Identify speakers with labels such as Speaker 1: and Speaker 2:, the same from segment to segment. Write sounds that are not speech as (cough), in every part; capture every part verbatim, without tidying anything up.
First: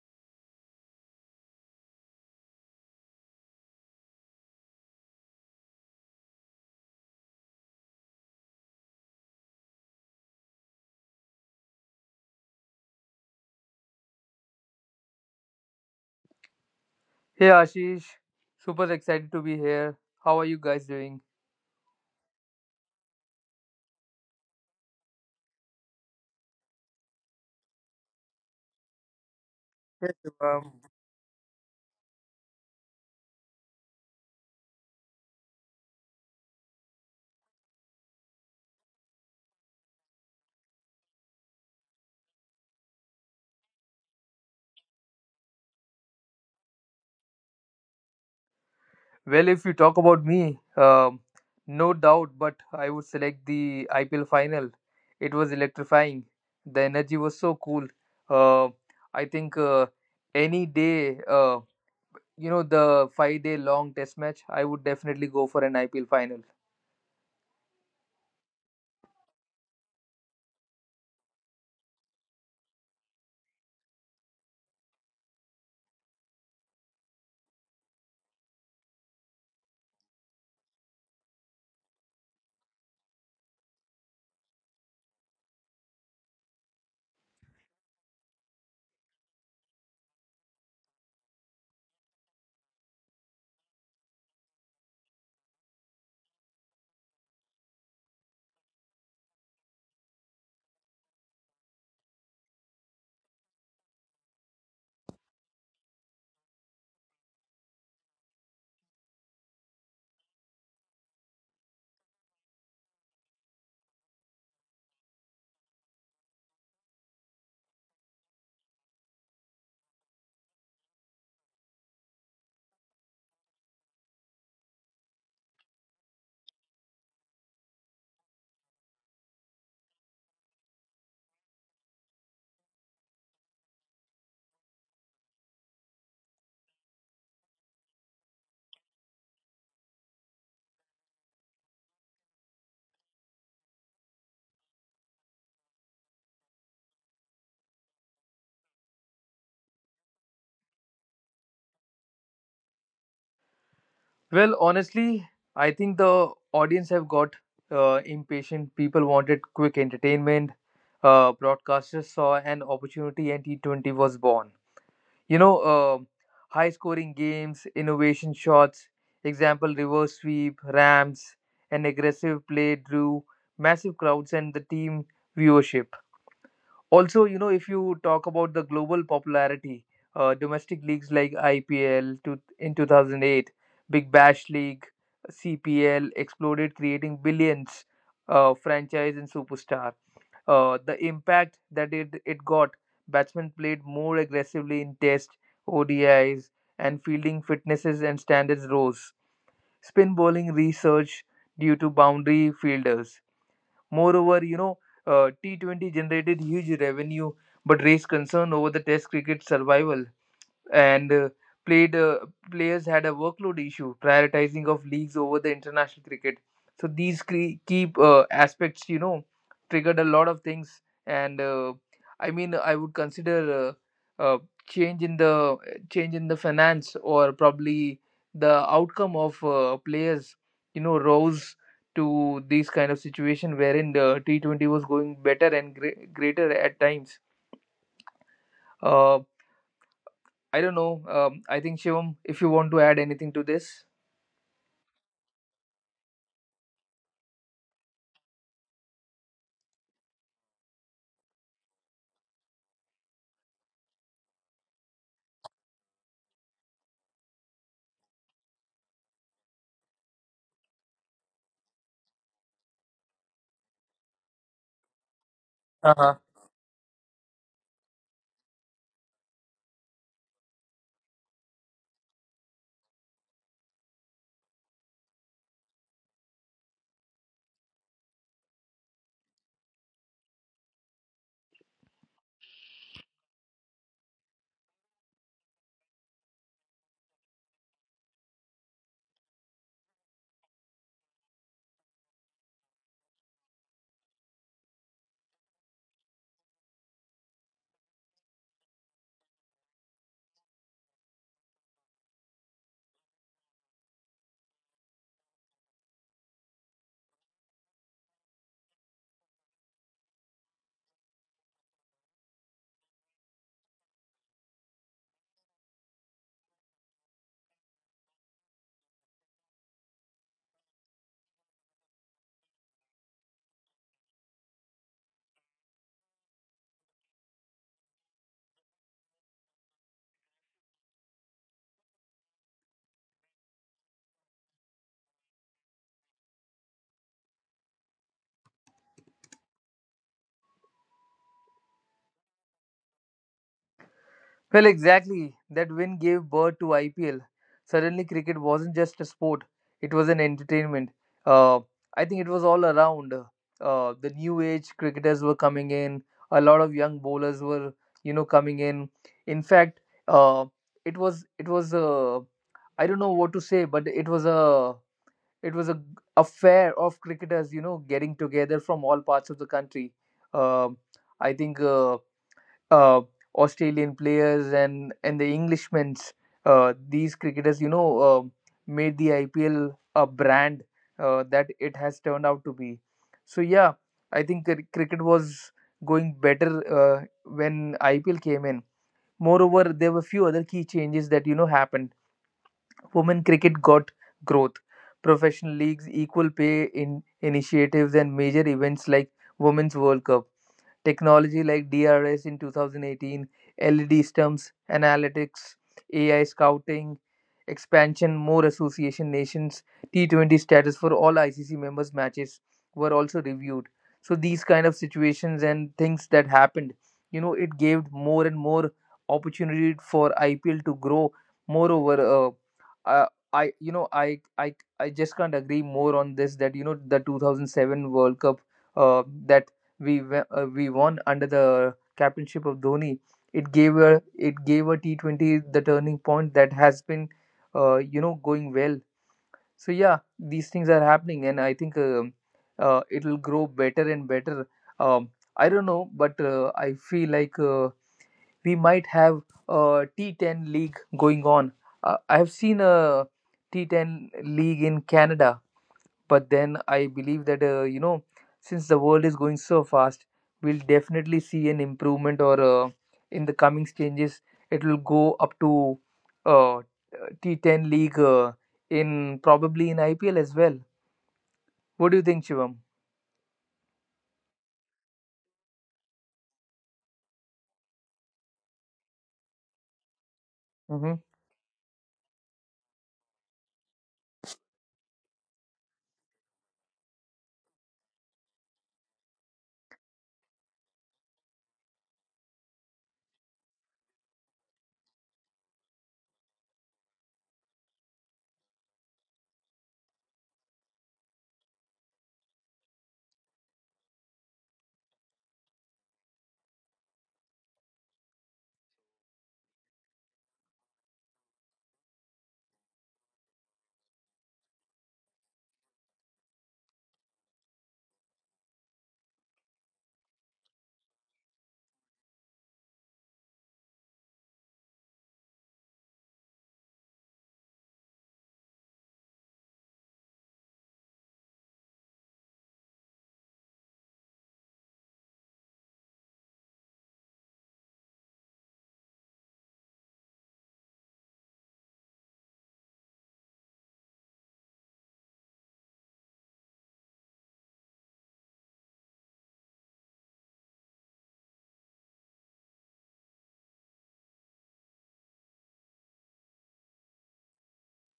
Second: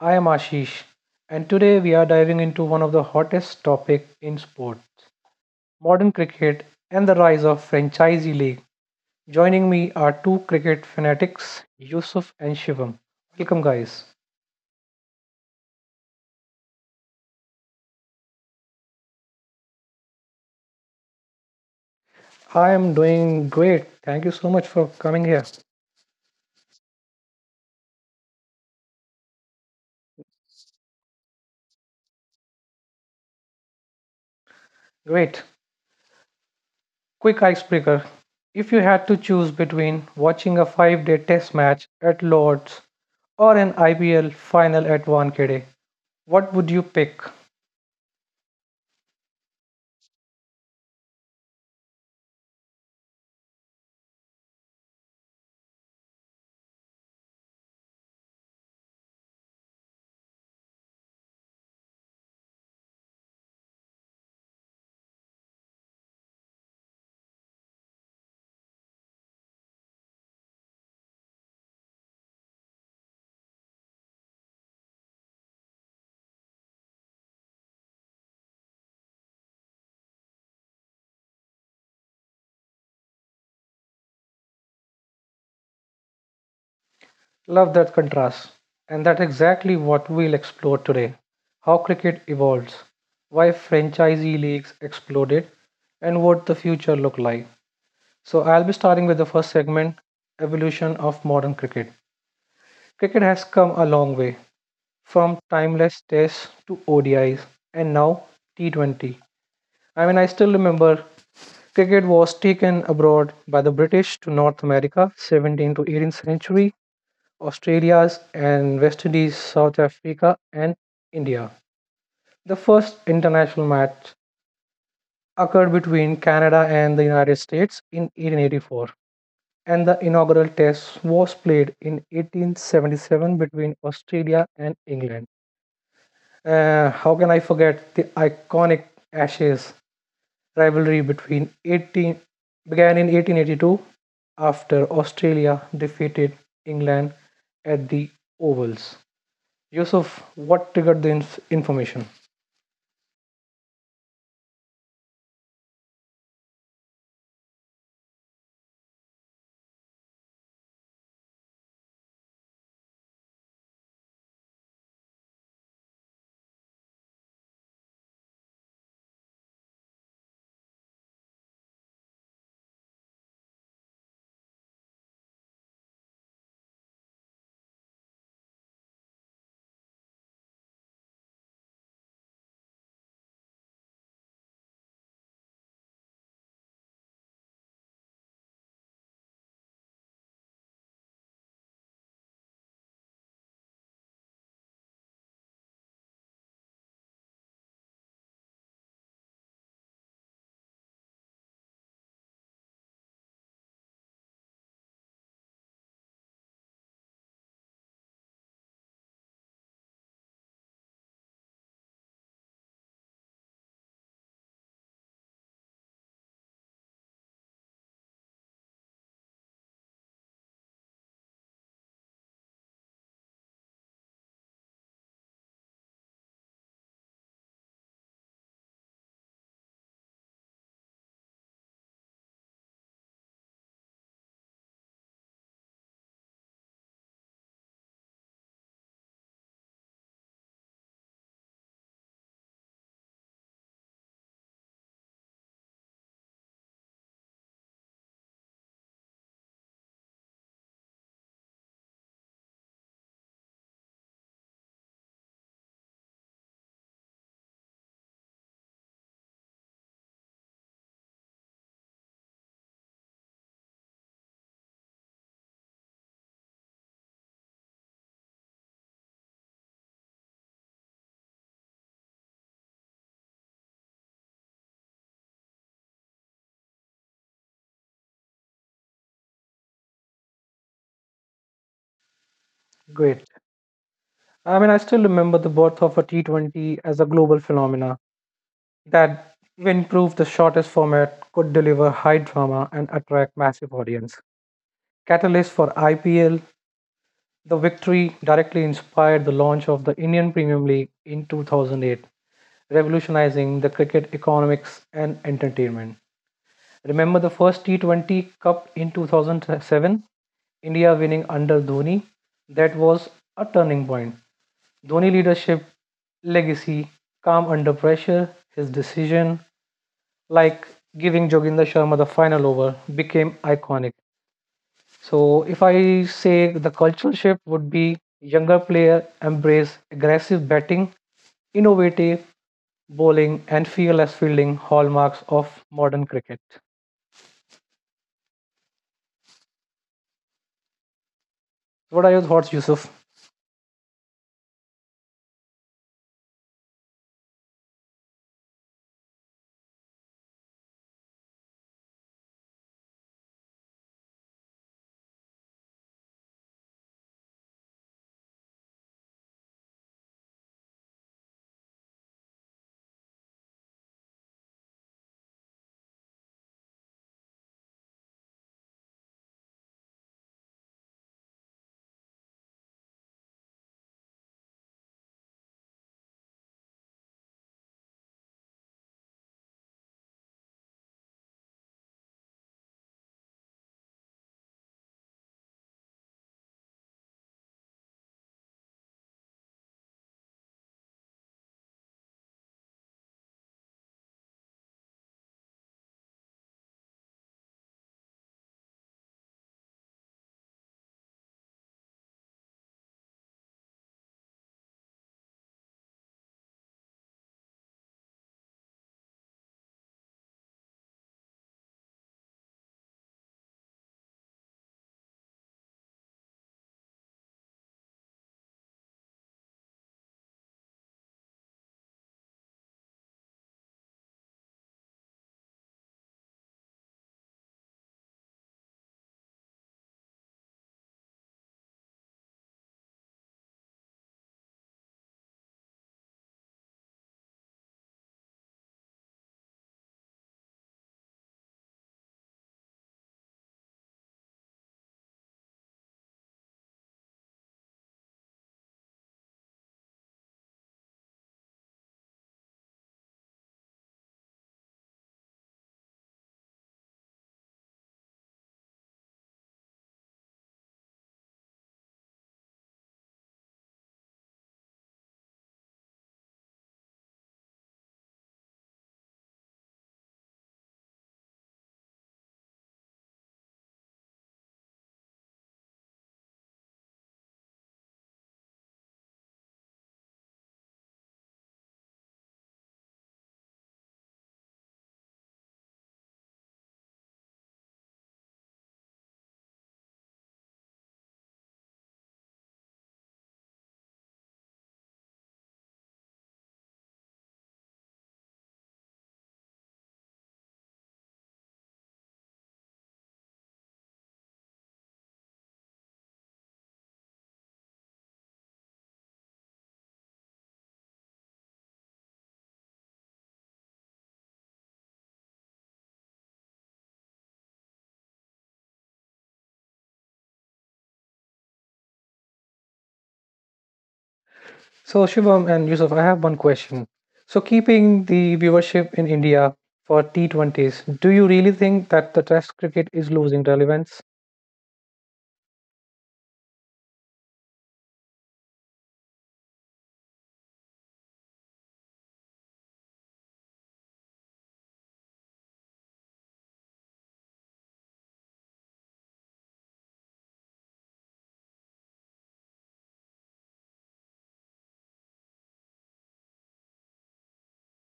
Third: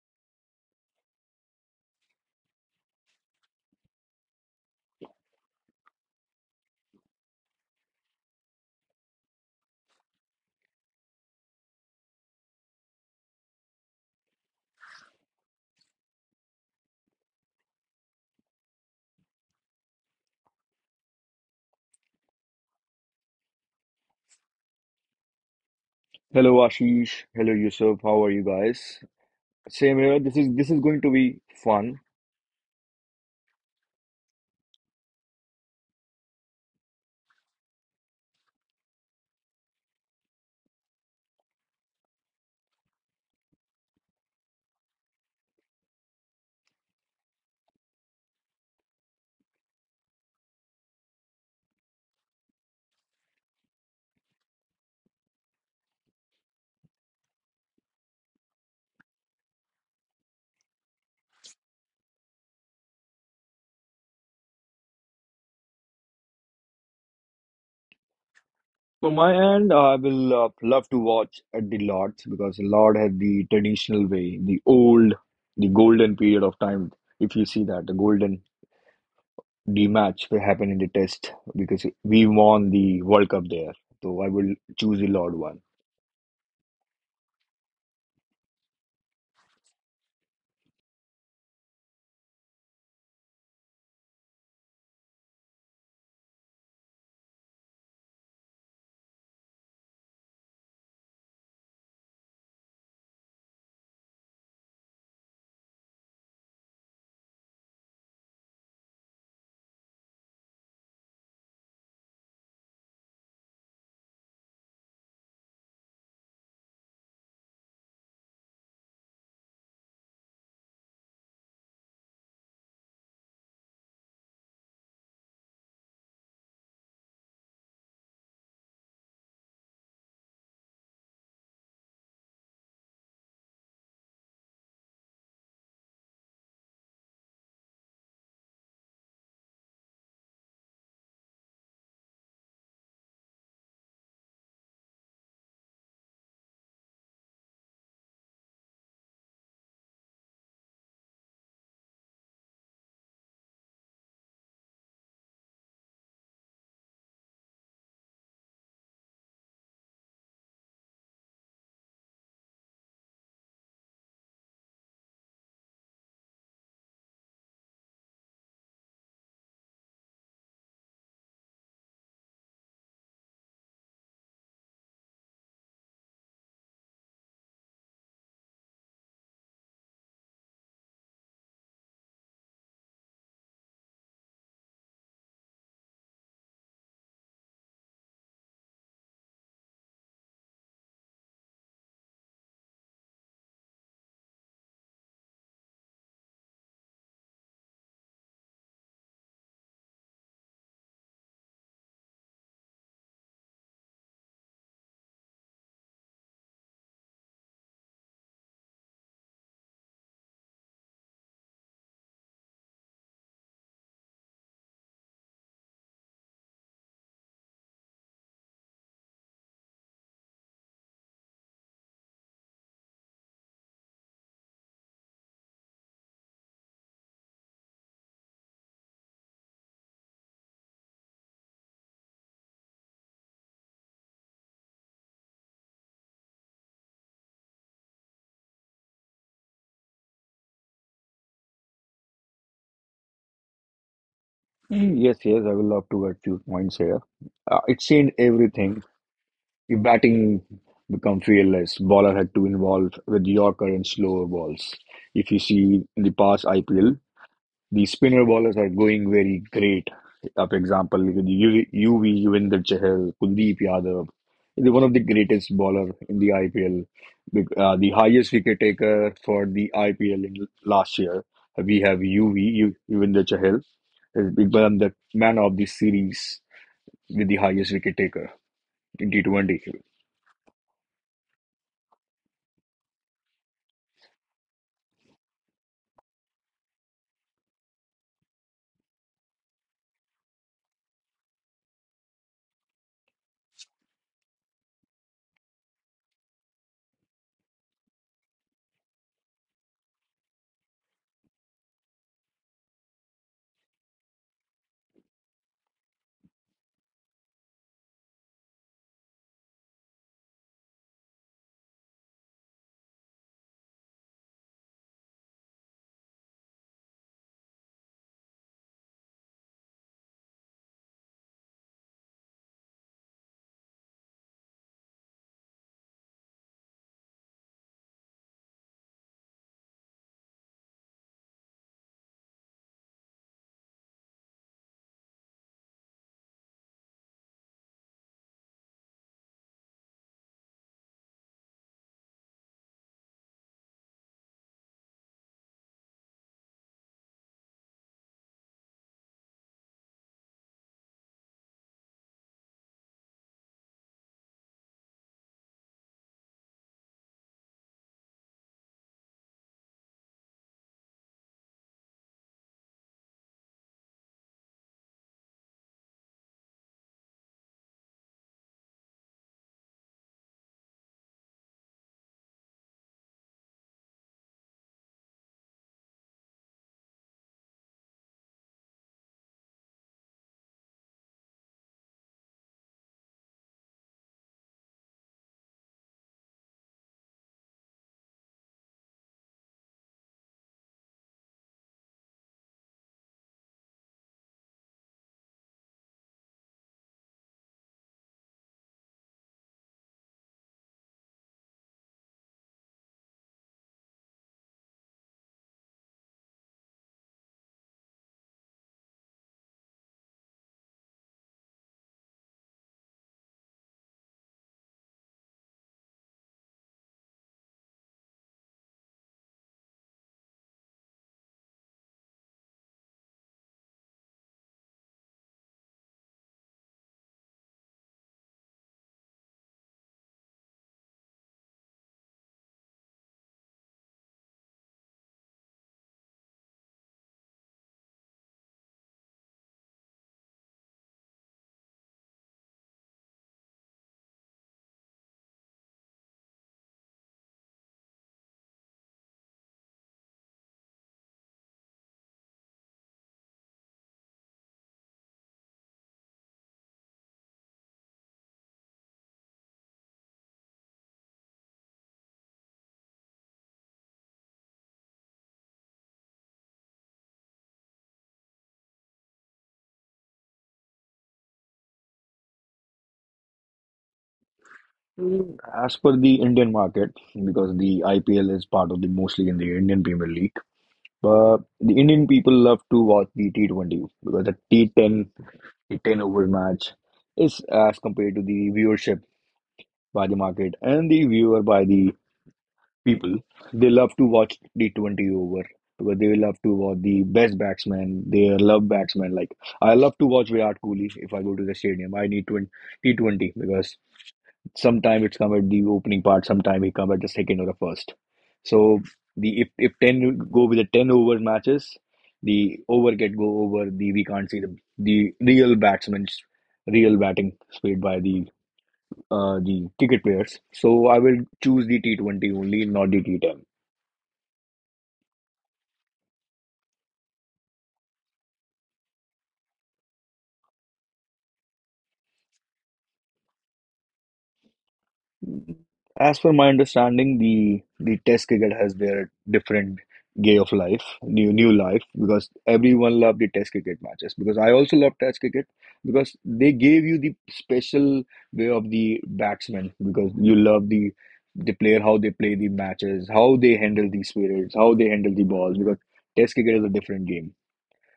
Speaker 1: I am Ashish and today we are diving into one of the hottest topic in sport, modern cricket and the rise of franchisee league. Joining me are two cricket fanatics, Yusuf and Shivam. Welcome guys.
Speaker 2: Hey Ashish, super excited to be here. How are you guys doing?
Speaker 1: I am doing great. Thank you so much for coming here.
Speaker 3: Hello Ashish, hello Yusuf, how are you guys? Same
Speaker 2: Yes,
Speaker 3: here. This is this is
Speaker 2: Shubham.
Speaker 3: going to be fun.
Speaker 1: Great. Quick icebreaker. If you had to choose between watching a five-day test match at Lord's or an I P L final at Wankhede, what would you pick?
Speaker 2: Well, if you talk about me, um, no doubt, but I would select the I P L final. It was electrifying. The energy was so cool. Uh, I think uh, any day, uh, you know, the five day long test match, I would definitely go for an I P L final.
Speaker 3: From my end, I will uh, love to watch at the Lords because the Lord had the traditional way, the old, the golden period of time. If you see that, the golden D match will happen in the Test because we won the World Cup there. So I will choose the Lord one.
Speaker 1: Love that contrast. And that's exactly what we'll explore today how cricket evolves, why franchisee leagues exploded, and what the future look like. So I'll be starting with the first segment, evolution of modern cricket. Cricket has come a long way from timeless tests to O D Is and now T twenty. I mean I still remember cricket was taken abroad by the British to North America seventeenth to eighteenth century Australia's and West Indies, South Africa, and India. The first international match occurred between Canada and the United States in eighteen eighty-four, and the inaugural test was played in eighteen seventy-seven between Australia and England. Uh, how can I forget the iconic Ashes rivalry between eighteen began in eighteen eighty-two after Australia defeated England at the Ovals. Yusuf, what triggered the inf- information?
Speaker 2: Well, honestly, I think the audience have got uh, impatient. People wanted quick entertainment. Uh, broadcasters saw an opportunity, and T twenty was born. You know, uh, High scoring games, innovation shots, example reverse sweep, Rams, an aggressive play drew massive crowds and the team viewership also. You know if you talk about the global popularity, uh, domestic leagues like ipl to, in two thousand eight, big bash league, cpl exploded, creating billions, uh, franchise and superstar. Uh, the impact that it, it got, batsmen played more aggressively in test, odis, and fielding fitnesses and standards rose, spin bowling research due to boundary fielders. Moreover, you know, uh, T twenty generated huge revenue but raised concern over the Test cricket survival, and uh, played uh, players had a workload issue, prioritizing of leagues over the international cricket. So these cre- key uh, aspects, you know, triggered a lot of things, and uh, I mean, I would consider uh, uh, change in the change in the finance, or probably the outcome of uh, players, you know, rose to these kind of situation wherein the T Twenty was going better and gre- greater at times. Uh, I don't know. Um, I think Shivam, if you want to add anything to this.
Speaker 3: Mm, yes, yes, I will love to get few points here. Uh, it changed everything. Your batting become fearless. Bowler had to involve with Yorker and slower balls. If you see in the past I P L, the spinner bowlers are going very great. Up example with U V, U V Yuvinder Chahal, Kuldeep Yadav, the one of the greatest bowler
Speaker 2: Uh-huh.
Speaker 3: in the I P L. Bec- uh, the highest wicket taker for the I P L in last year. We have U V Yu- Yuvinder Chahal has become the man of the series with the highest wicket taker in T twenty.
Speaker 1: Great. I mean, I still remember the birth of a T twenty as a global phenomena that even proved the shortest format could deliver high drama and attract massive audience. Catalyst for I P L, the victory directly inspired the launch of the Indian Premier League in two thousand eight, revolutionizing the cricket economics and entertainment. Remember the first T twenty Cup in two thousand seven? India winning under Dhoni? That was a turning point. Dhoni leadership, legacy, calm under pressure, his decision, like giving Joginder Sharma the final over, became iconic. So, if I say the cultural shift would be younger player embrace aggressive batting, innovative bowling, and fearless fielding hallmarks of modern cricket. What are your thoughts, Yusuf?
Speaker 2: Well, exactly. That win gave birth to I P L. Suddenly, cricket wasn't just a sport, it was an entertainment. Uh, I think it was all around. Uh, the new age cricketers were coming in, a lot of young bowlers were, you know, coming in. In fact, uh, it was, it was, uh, I don't know what to say, but it was a it was a affair of cricketers, you know getting together from all parts of the country. Um I think uh, uh, Australian players and and the Englishmen's, uh, these cricketers, you know uh, made the ipl a brand uh, that it has turned out to be. So yeah, I think cr- cricket was going better uh, when ipl came in. Moreover, there were few other key changes that you know happened. Women cricket got growth, professional leagues, equal pay in initiatives, and major events like Women's World Cup. Technology like D R S in two thousand eighteen, L E D stumps, analytics, A I scouting, expansion, more association nations, T twenty status for all I C C members matches were also reviewed. So these kind of situations and things that happened, you know, it gave more and more opportunity for I P L to grow. Moreover, uh, uh, I you know I I I just can't agree more on this that you know the two thousand seven World Cup, uh, that we we- uh, we won under the captainship of Dhoni. It gave a it gave a T twenty the turning point that has been uh, you know going well. So yeah, these things are happening, and I think um uh, it will grow better and better. Um, I don't know, but uh, I feel like uh, we might have a T ten league going on. Uh, I have seen a T ten league in Canada, but then I believe that uh, you know since the world is going so fast, we'll definitely see an improvement, or uh, in the coming changes, it will go up to uh, T ten league, uh, in probably in ipl as well. What do you think, Shivam?
Speaker 3: Mm, as per the Indian market, because the I P L is part of the mostly in the Indian Premier League,
Speaker 2: Hmm,
Speaker 3: but the Indian people love to watch the T twenty because the T ten, the ten over match is as compared to the viewership by the market and the viewer by the people. They love to watch the twenty over because they love to watch the best batsman. They love batsmen. Like I love to watch Virat Kohli if I go to the stadium. I need twenty, T twenty because. Sometime it's come at the opening part, sometime he come at the second or the first. So the if if ten go with the ten over matches, the over get go over. The we can't see the the real batsman's real batting played by the uh the cricket players. So I will choose the T twenty only, not the T ten.
Speaker 1: So, Shivam and Yusuf, I have one question. So, keeping the viewership in India for T twenty s, do you really think that the Test cricket is losing relevance?
Speaker 3: As per my understanding, the the Test cricket has their different gay of life, new new life, because everyone loved the Test cricket matches. Because I also love Test cricket because they gave you the special way of the batsman because you love the the player how they play the matches, how they handle the spirits, how they handle the balls. Because Test cricket is a different game.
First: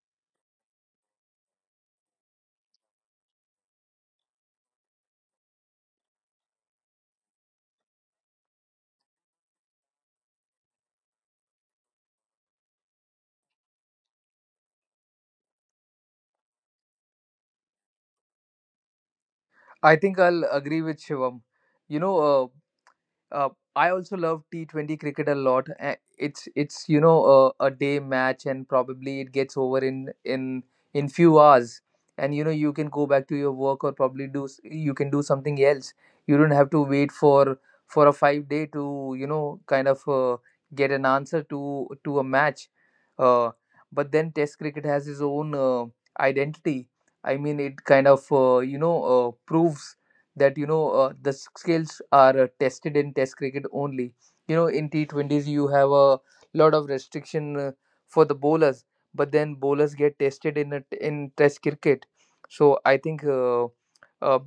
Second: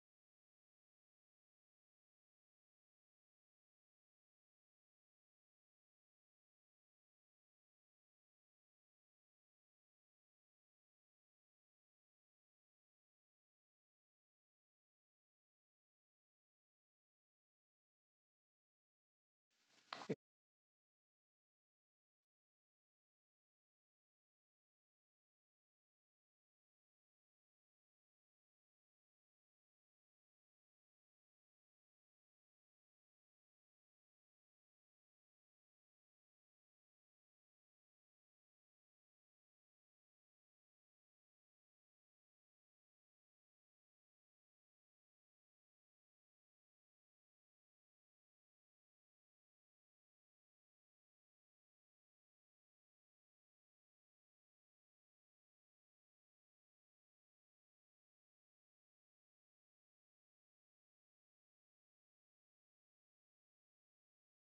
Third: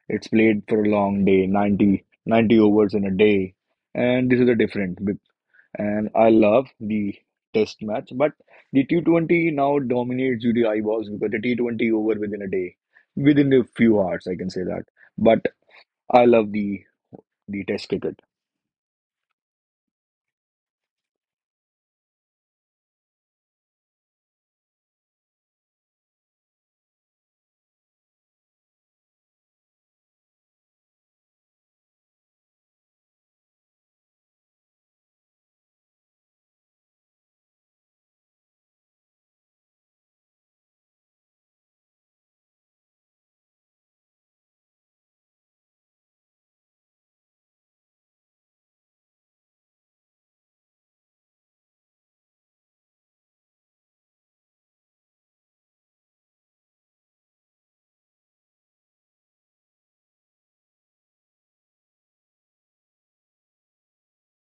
Speaker 3: It's played for a long day, ninety ninety overs in a day, and this is a different and I love the test match. But the T twenty now dominates due to eyeballs because the T twenty over within a day, within a few hours, I can say that. But I love the the test cricket.
Speaker 2: I think I'll agree with Shivam. you know uh, uh, I also love T twenty cricket a lot. Eh, It's it's you know a, a day match, and probably it gets over in in in few hours, and you know you can go back to your work, or probably do s- you can do something else. You don't have to wait for for a five day to you know kind of, uh, get an answer to to a match. Uh, but then Test cricket has its own uh, identity. I mean, it kind of uh, you know uh, proves that you know uh, the skills are uh, tested in test cricket only. You know in T twenties, you have a lot of restriction uh, for the bowlers, but then bowlers get tested in a t in test cricket. So I think uh, uh,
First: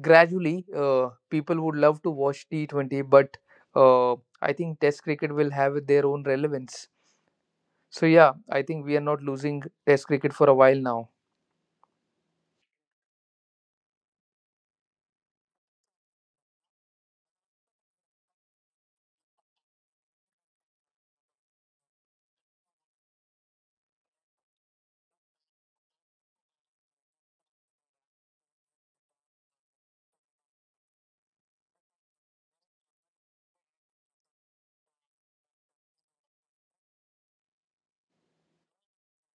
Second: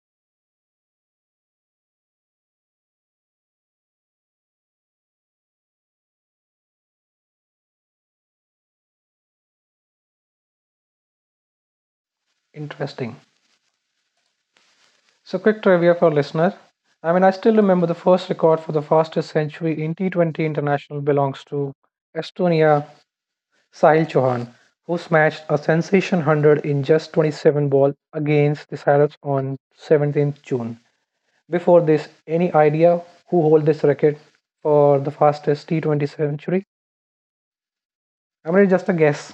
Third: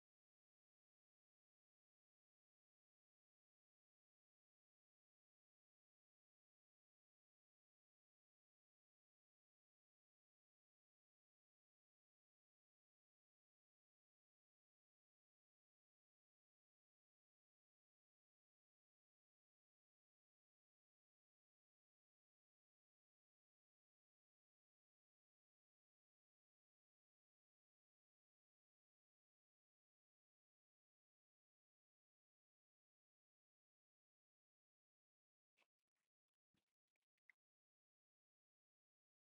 Speaker 2: gradually, uh, people would love to watch T twenty, but uh, I think test cricket will have their own relevance. So yeah, I think we are not losing test cricket for a while now.
Speaker 1: Interesting. So, quick trivia for listener. I mean, I still remember the first record for the fastest century in T twenty international belongs to Estonia Sahil Chauhan, who smashed a sensation one hundred in just twenty-seven ball against the Sirens on seventeenth June. Before this, any idea who hold this record for the fastest T twenty century? I'm mean, just a guess.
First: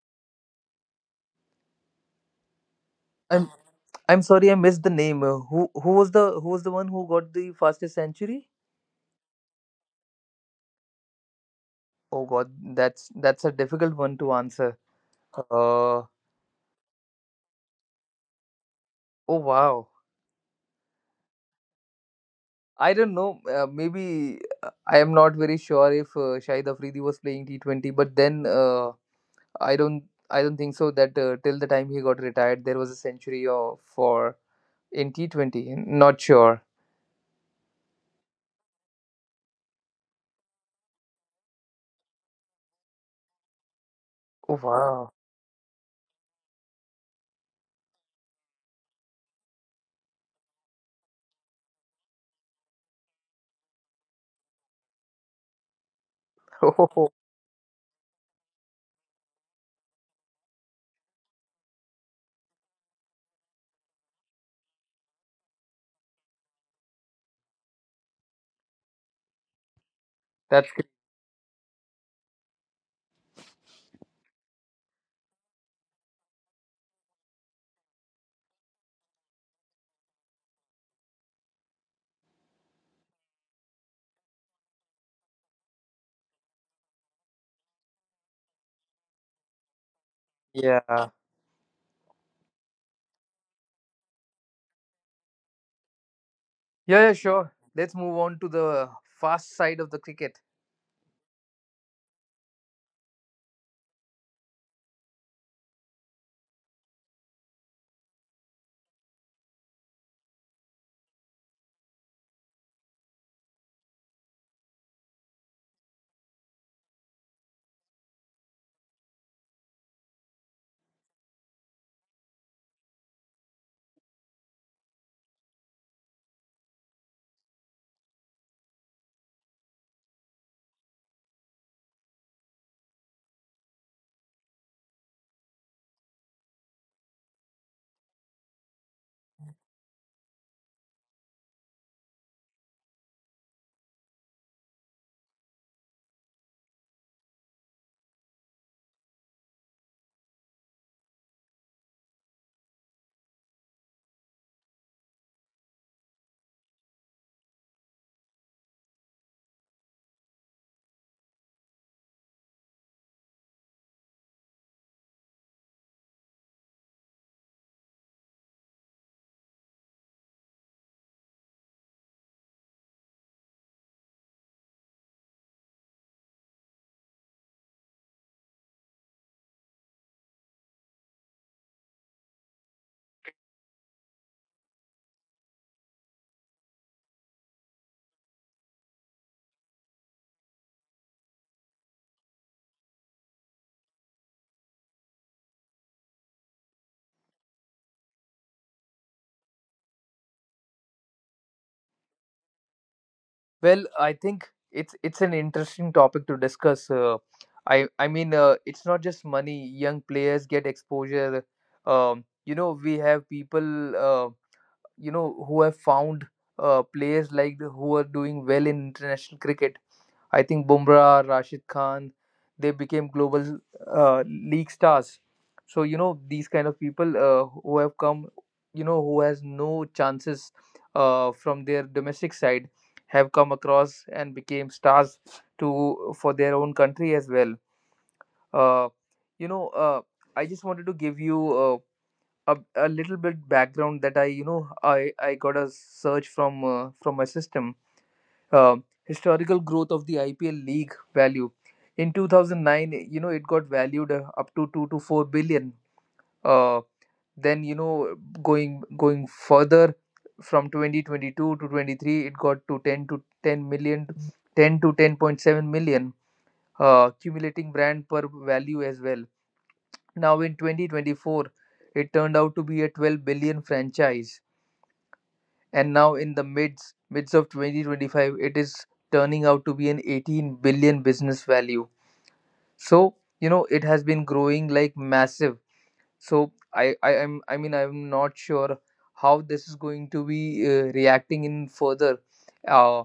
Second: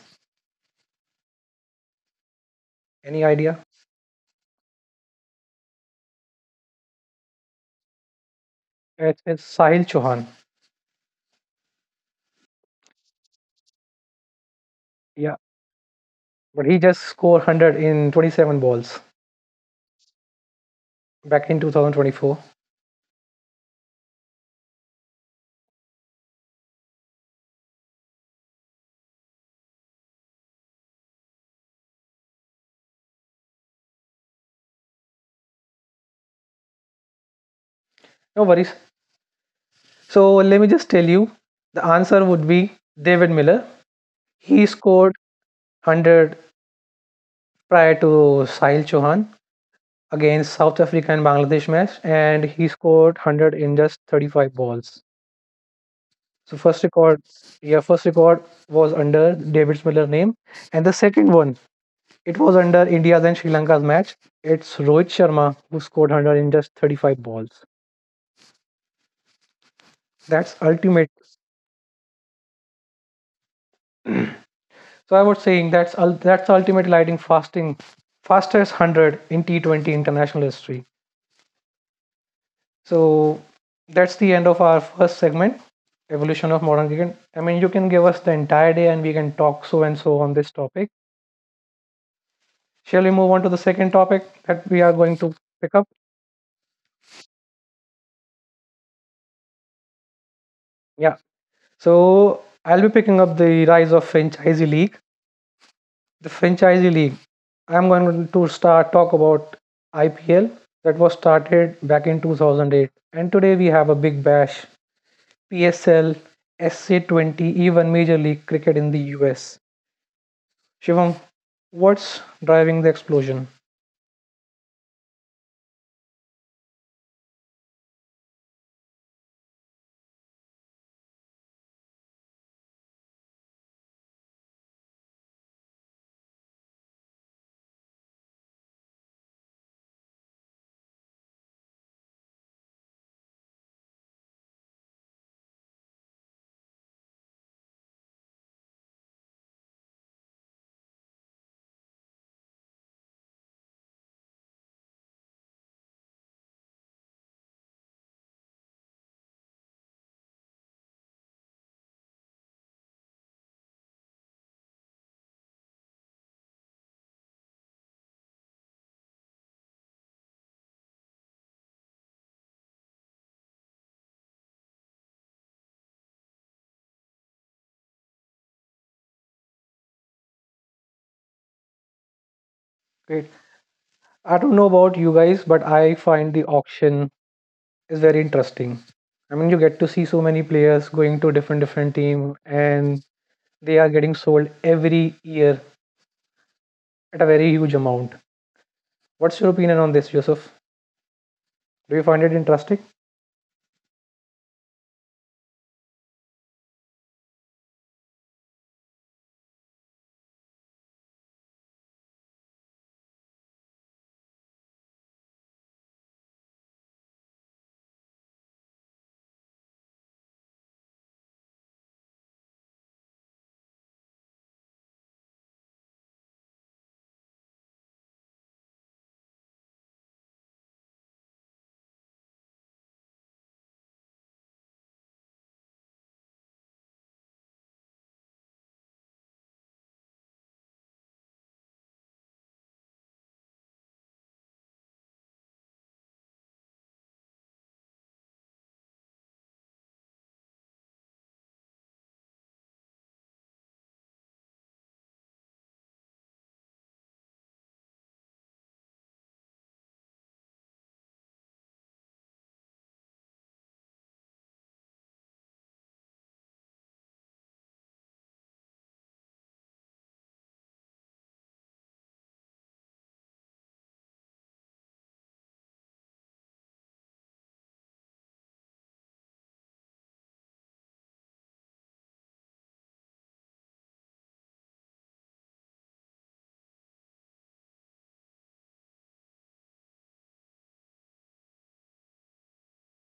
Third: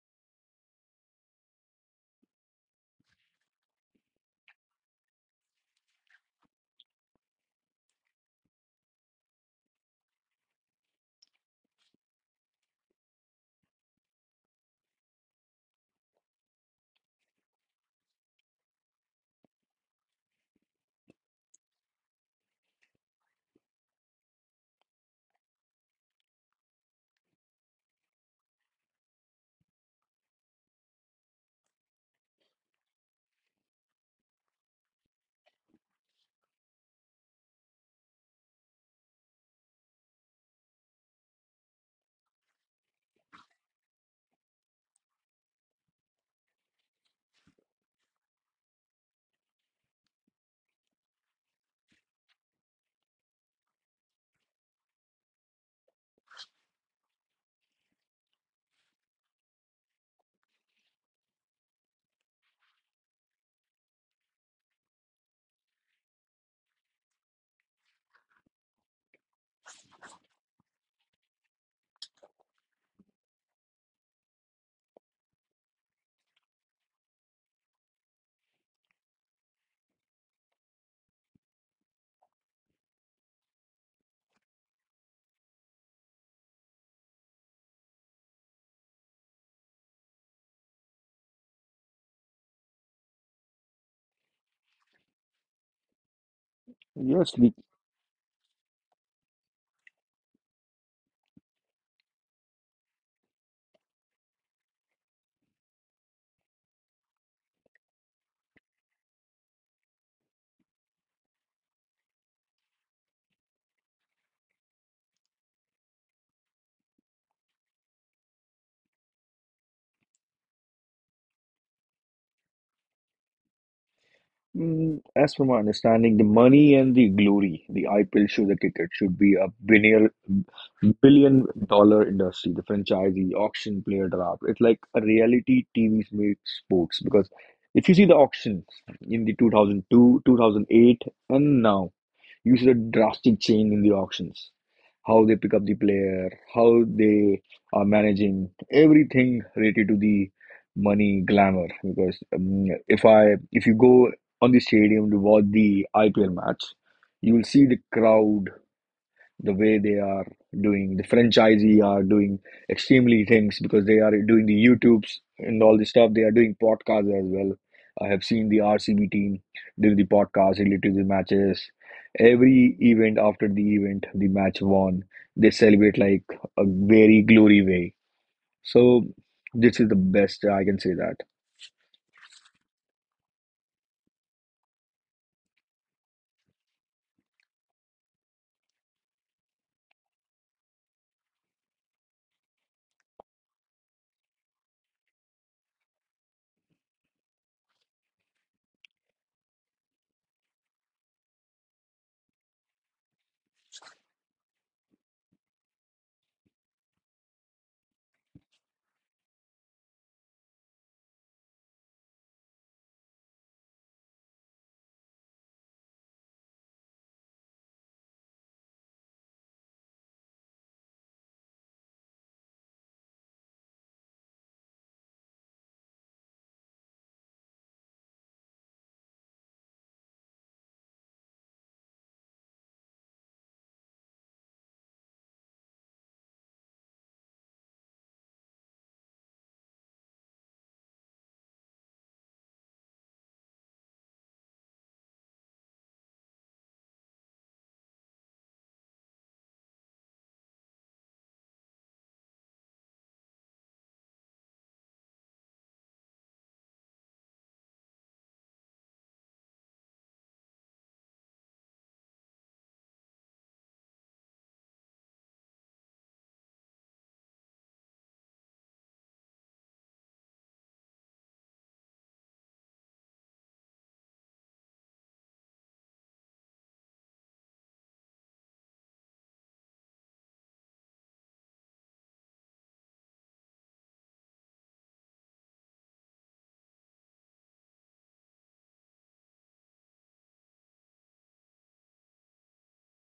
Speaker 1: Any
Speaker 2: I'm
Speaker 1: idea?
Speaker 2: I'm sorry, I missed the name. Uh, who who was the who was the one who got the fastest century?
Speaker 1: It's, it's Sahil Chauhan.
Speaker 2: Oh God, that's that's a difficult one to answer.
Speaker 1: Yeah,
Speaker 2: Uh, oh
Speaker 1: but he just scored one hundred in twenty-seven balls
Speaker 2: wow,
Speaker 1: back in two thousand twenty-four.
Speaker 2: I don't know. Uh, maybe uh, I am not very sure if uh, Shahid Afridi was playing T twenty, but then uh, I don't I don't think so that uh, till the time he got retired, there was a century or for in T twenty. Not sure.
Speaker 1: No worries. So let me just tell you, the answer would be David Miller.
Speaker 2: Oh
Speaker 1: He
Speaker 2: wow.
Speaker 1: scored one hundred prior to Sahil Chauhan against South Africa and Bangladesh match, and he scored one hundred in just thirty-five balls. So
Speaker 2: (laughs)
Speaker 1: first
Speaker 2: Oh,
Speaker 1: record, yeah, first record was under David Miller's name, and the second one it was under India's and Sri Lanka's match. It's Rohit Sharma who scored one hundred in just thirty-five balls. That's
Speaker 2: that's great.
Speaker 1: ultimate. So I was saying that's ul that's the ultimate lighting fasting, fastest one hundred in T twenty international history. So that's the end of our first segment, evolution of modern cricket. I mean, you can give us the entire day and we can talk so and so on this topic.
Speaker 2: Yeah.
Speaker 1: Shall we move on to the second topic that we are going to pick up?
Speaker 2: Yeah, yeah,
Speaker 3: Yes, the
Speaker 2: sure. Let's move on to the fast side of the cricket.
Speaker 1: Yeah. So I'll be picking up the rise of franchisee league. The franchisee league. I'm going to start talk about I P L that was started back in two thousand eight, and today we have a big bash, P S L, S C twenty, even Major League Cricket in the U S. Shivam, what's driving the explosion?
Speaker 3: mm, as from my understanding, the money and the glory, the I P L show, the cricket should be a billion billion dollar industry. The franchisee, auction, player draft. It's like a reality T V made sports because if you see the auctions in the two thousand two, two thousand eight, and now you see a drastic change in the auctions, how they pick up the player, how they are managing everything related to the money glamour. Because um, if I if you go on the stadium to watch the I P L match, you will see the crowd the way they are doing the franchisee are doing extremely things because they are doing the youtubes and all this stuff. They are doing podcasts as well. I have seen the RCB team doing the podcast related to the matches. Every event, after the event the match won, they celebrate like a very glory way. So this is the best, I can say that.
Speaker 1: Great. I don't know about you guys, but I find the auction is very interesting. I mean, you get to see so many players going to different different team, and they are getting sold every year at a very huge amount. What's your opinion on this, Yusuf? Do you find it interesting?
Speaker 2: Well, I think it's it's an interesting topic to discuss. Uh, I I mean, uh, it's not just money. Young players get exposure. Um, you know, we have people, uh, you know, who have found uh, players like the, who are doing well in international cricket. I think Bumrah, Rashid Khan, they became global uh, league stars. So you know these kind of people, uh, who have come, you know, who has no chances uh, from their domestic side, have come across and became stars to for their own country as well. Uh, you know, uh, I just wanted to give you uh, a, a little bit background that I, you know, I I got a search from uh, from my system, uh, historical growth of the I P L league value. In two thousand nine, you know, it got valued uh, up to two to four billion. Uh, then, you know, going going further from twenty twenty two to twenty three, it got to ten to ten million, ten to ten point seven million, uh, accumulating brand per value as well. Now in twenty twenty four, it turned out to be a twelve billion franchise, and now in the mids mids of twenty twenty five, it is turning out to be an eighteen billion business value. So you know it has been growing like massive. So i i am I mean, I'm not sure how this is going to be uh, reacting in further, uh,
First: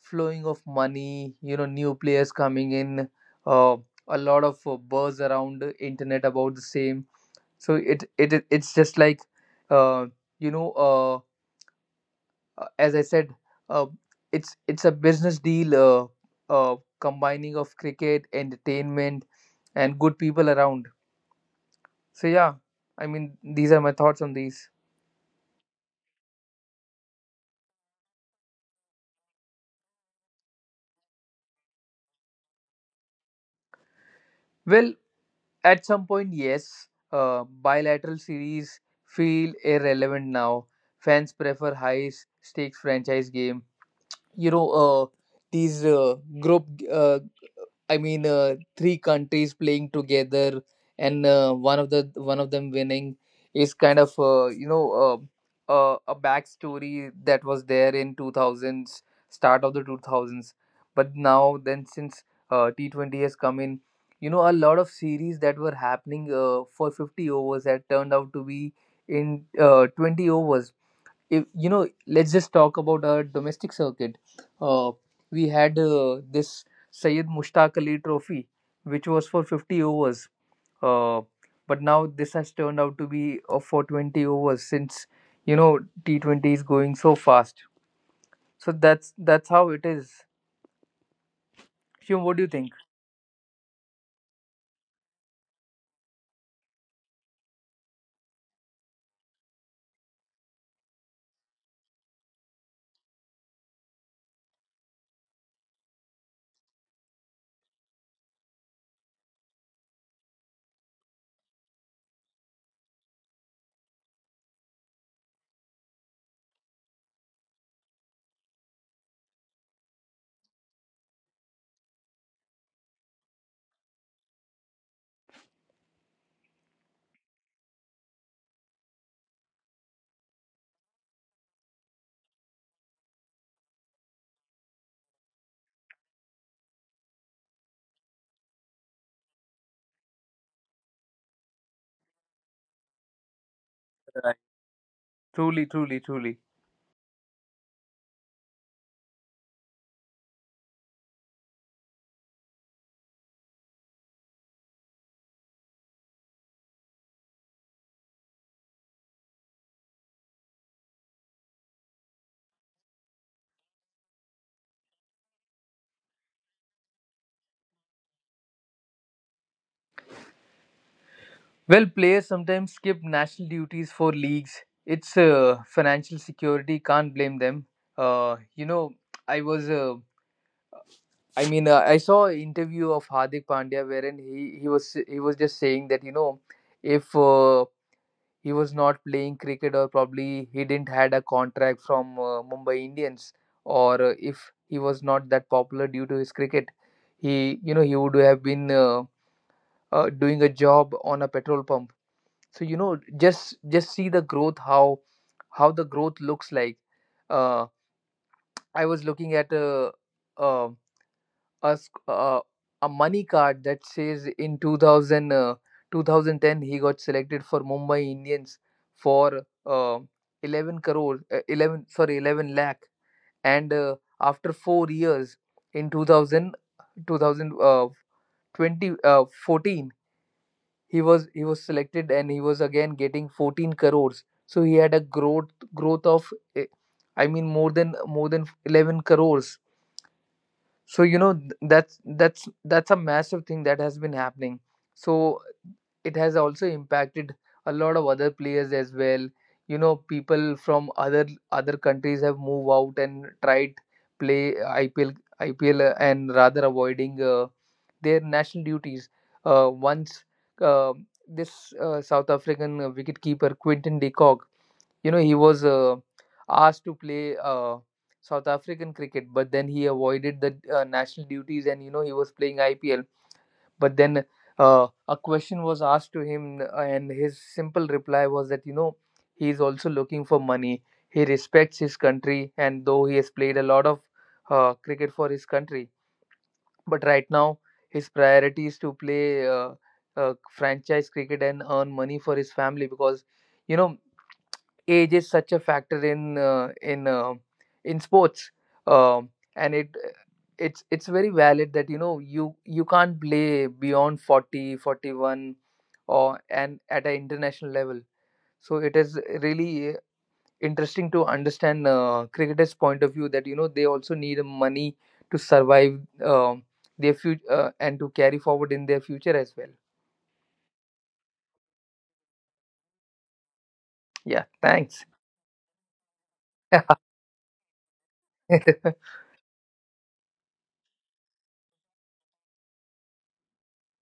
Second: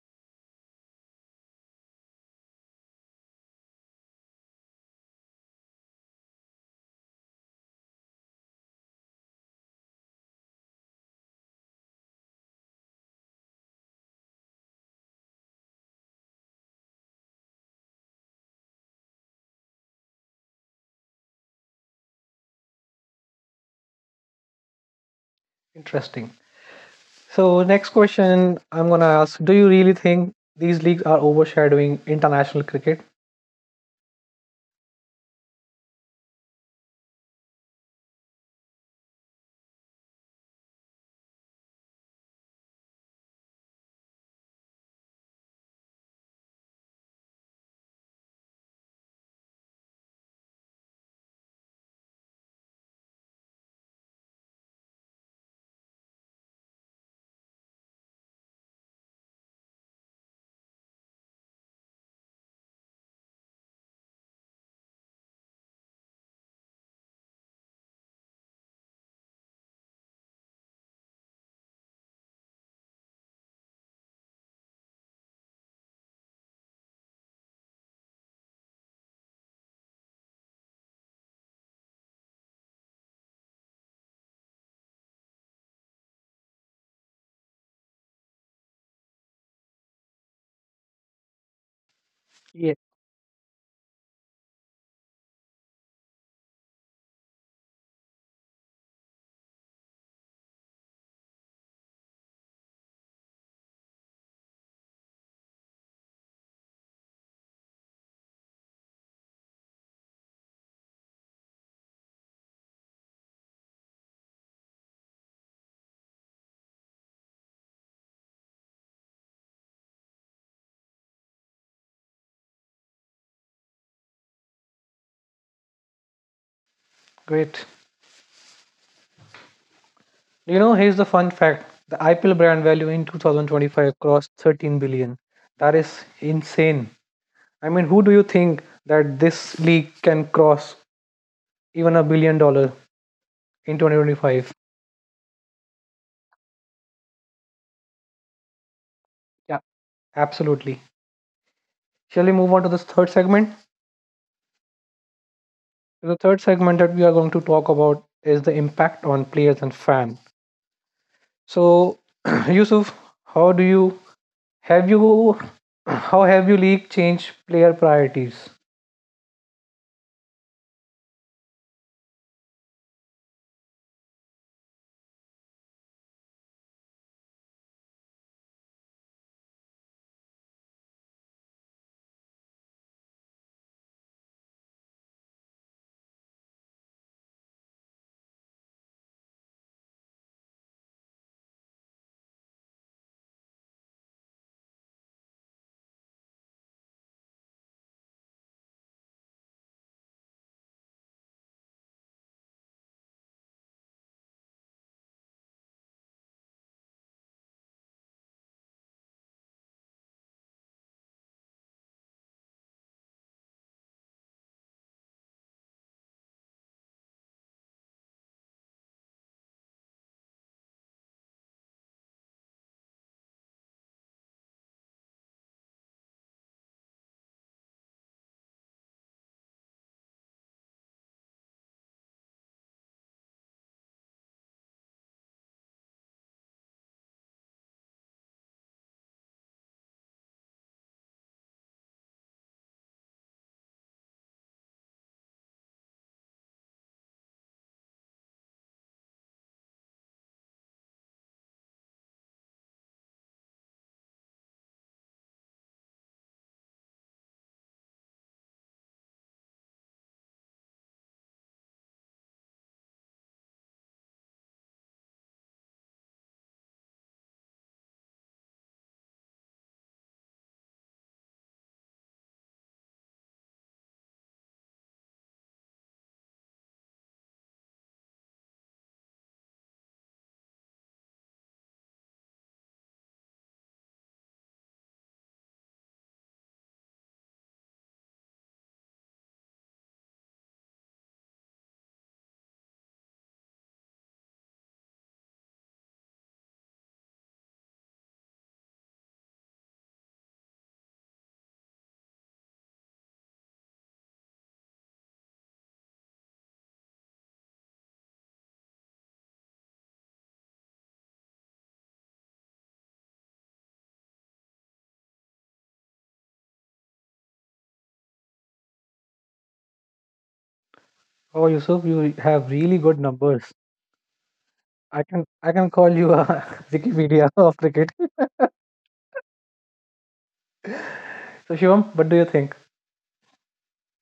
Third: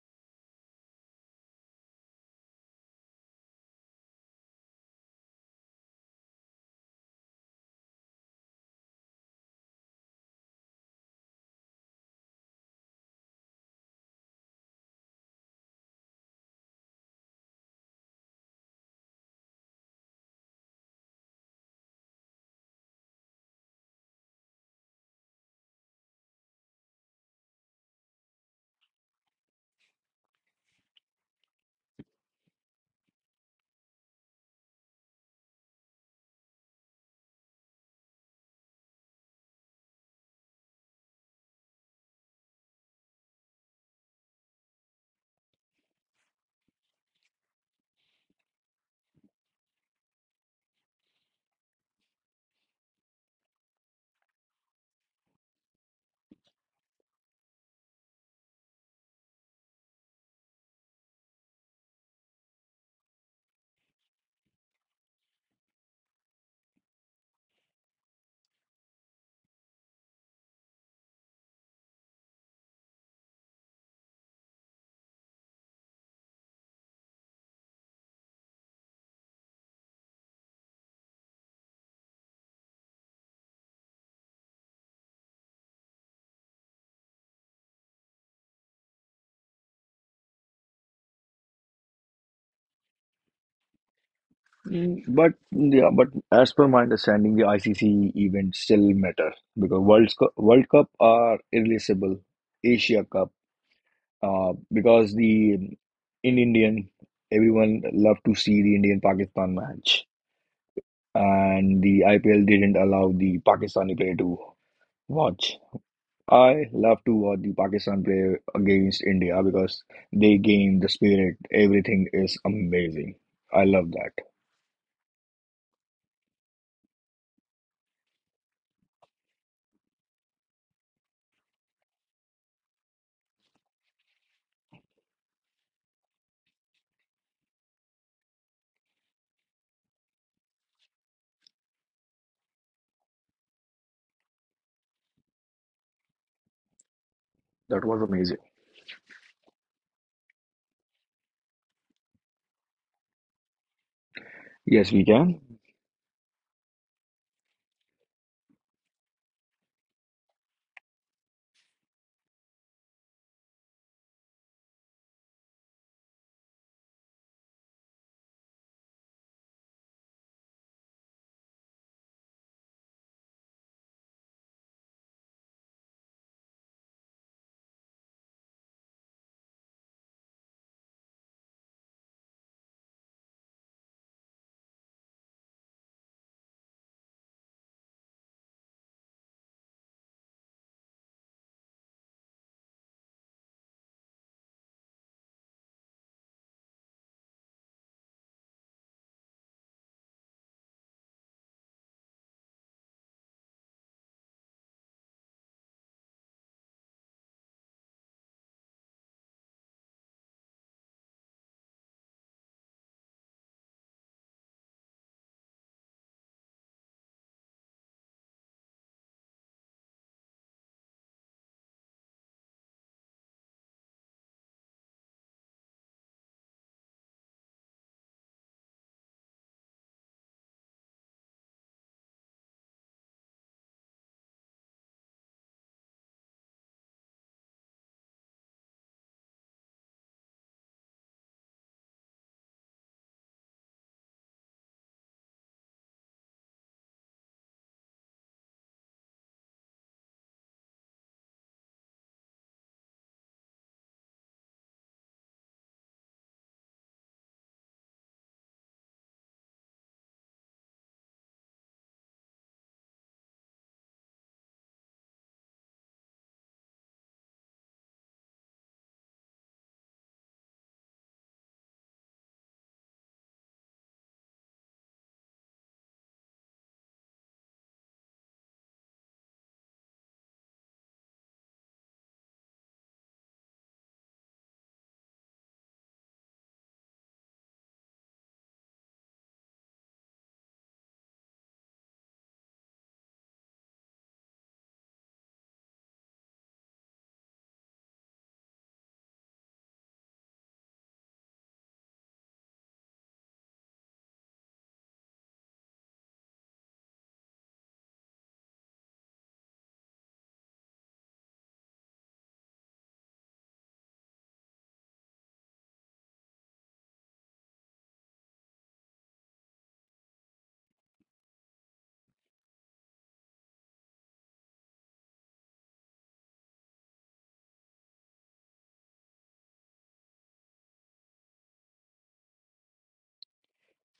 Speaker 2: flowing of money, you know new players coming in, uh, a lot of uh, buzz around the internet about the same. So it it it's just like uh, you know uh, uh, as I said, uh, it's it's a business deal, uh, uh, combining of cricket, entertainment, and good people around. So yeah, I mean these are my thoughts on these.
Speaker 1: Interesting. So, next question I'm going to ask Do you really think these leagues are overshadowing international cricket?
Speaker 2: Well, at some point, yes, uh, bilateral series feel irrelevant now. Fans prefer high stakes franchise game. You know, uh, these uh, group, uh, I mean, uh, three countries playing together, and uh, one of the one of them winning is kind of uh, you know uh, uh, a backstory that was there in two thousands, start of the two thousands. But now, then since uh, T Twenty has come in, you know, a lot of series that were happening uh, for fifty overs had turned out to be in uh, twenty overs. If you know let's just talk about our domestic circuit. uh, we had uh, this Syed Mushtaq Ali trophy which was for fifty overs, uh, but now this has turned out to be uh, for twenty overs since you know T twenty is going so fast. So that's that's how it is, Shum. What do you
Speaker 1: Yes.
Speaker 2: think?
Speaker 3: Mm, but yeah, but as per my understanding, the I C C events still matter because World Cup, World Cup are irreplaceable. Asia Cup, uh, because the in Indian everyone loved to see the Indian Pakistan match, and the I P L didn't allow the Pakistani player to watch. I love to watch the Pakistan play against India because they game, the spirit, everything is amazing. I love that.
Speaker 1: Great. You know, here's the fun fact the I P L brand value in two thousand twenty-five crossed thirteen billion. That is insane. I mean, who do you think that this league can cross even a billion dollar in
Speaker 2: Right.
Speaker 1: twenty twenty-five?
Speaker 2: Truly, truly, truly.
Speaker 3: That was amazing.
Speaker 1: Yeah. Absolutely. Shall we move on to this third segment?
Speaker 3: Yes, we can.
Speaker 1: The third segment that we are going to talk about is the impact on players and fans. So, (clears throat) Yusuf, how do you have you how have you league changed player priorities?
Speaker 2: Well, players sometimes skip national duties for leagues. It's uh, financial security, can't blame them. uh, you know I was uh, I mean, uh, I saw an interview of Hardik Pandya wherein he, he was he was just saying that you know if uh, he was not playing cricket, or probably he didn't had a contract from uh, Mumbai Indians, or uh, if he was not that popular due to his cricket, he you know he would have been uh, uh, doing a job on a petrol pump. So you know just just see the growth, how how the growth looks like. Uh, I was looking at a, a a sc- uh, a money card that says in two thousand uh, two thousand ten he got selected for Mumbai Indians for uh, eleven crore uh, eleven sorry eleven lakh, and uh, after four years in two thousand twenty twenty uh, twenty uh, fourteen, he was he was selected, and he was again getting fourteen crores. So he had a growth growth of, eh, I mean, more than more than eleven crores. So you know, th- that's that's that's a massive thing that has been happening. So it has also impacted a lot of other players as well. You know, people from other other countries have moved out and tried play ipl ipl uh, and rather avoiding uh, their national duties. Uh, once, uh, this uh, South African uh, wicketkeeper Quinton de Kock, you know, he was uh, asked to play uh, South African cricket, but then he avoided the uh, national duties, and you know, he was playing I P L. But then uh, a question was asked to him, and his simple reply was that, you know, he is also looking for money. He respects his country, and though he has played a lot of uh, cricket for his country, but right now his priority is to play uh, uh, franchise cricket and earn money for his family because, you know, age is such a factor in uh, in uh, in sports. um, and it it's it's very valid that you know, you you can't play beyond forty forty one, or and at an international level. So it is really uh, interesting to understand uh, cricketers' point of view, that you know, they also need money to survive, um their future, uh, and to carry forward in their future as well.
Speaker 1: Oh, Yusuf, you have really good numbers.
Speaker 2: Yeah,
Speaker 1: I
Speaker 2: thanks.
Speaker 1: can I can call you a (laughs) Wikipedia of cricket.
Speaker 2: (laughs)
Speaker 1: So, Shivam, what do you think?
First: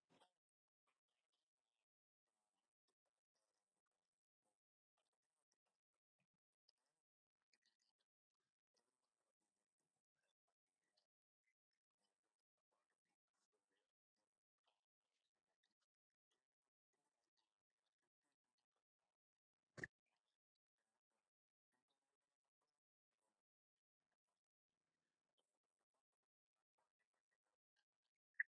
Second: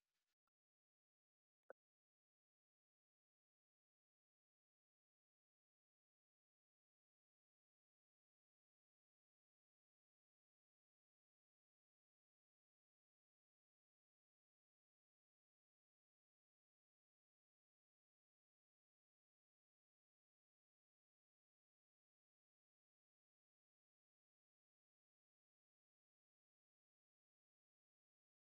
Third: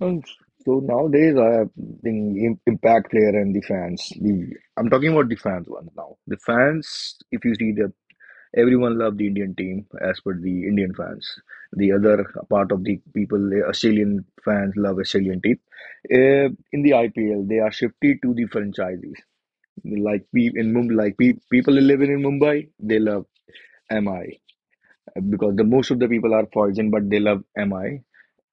Speaker 3: And so nowadays, I have think im- impact player and the fans. The I'm talking about the fans one now. The fans, if you see the everyone love the Indian team as per the Indian fans. The other part of the people, the Australian fans love Australian team. Uh, in the I P L, they are shifted to the franchises. Like we in Mumbai, like pe people living in Mumbai, they love M I because the most of the people are foreign, but they love M I.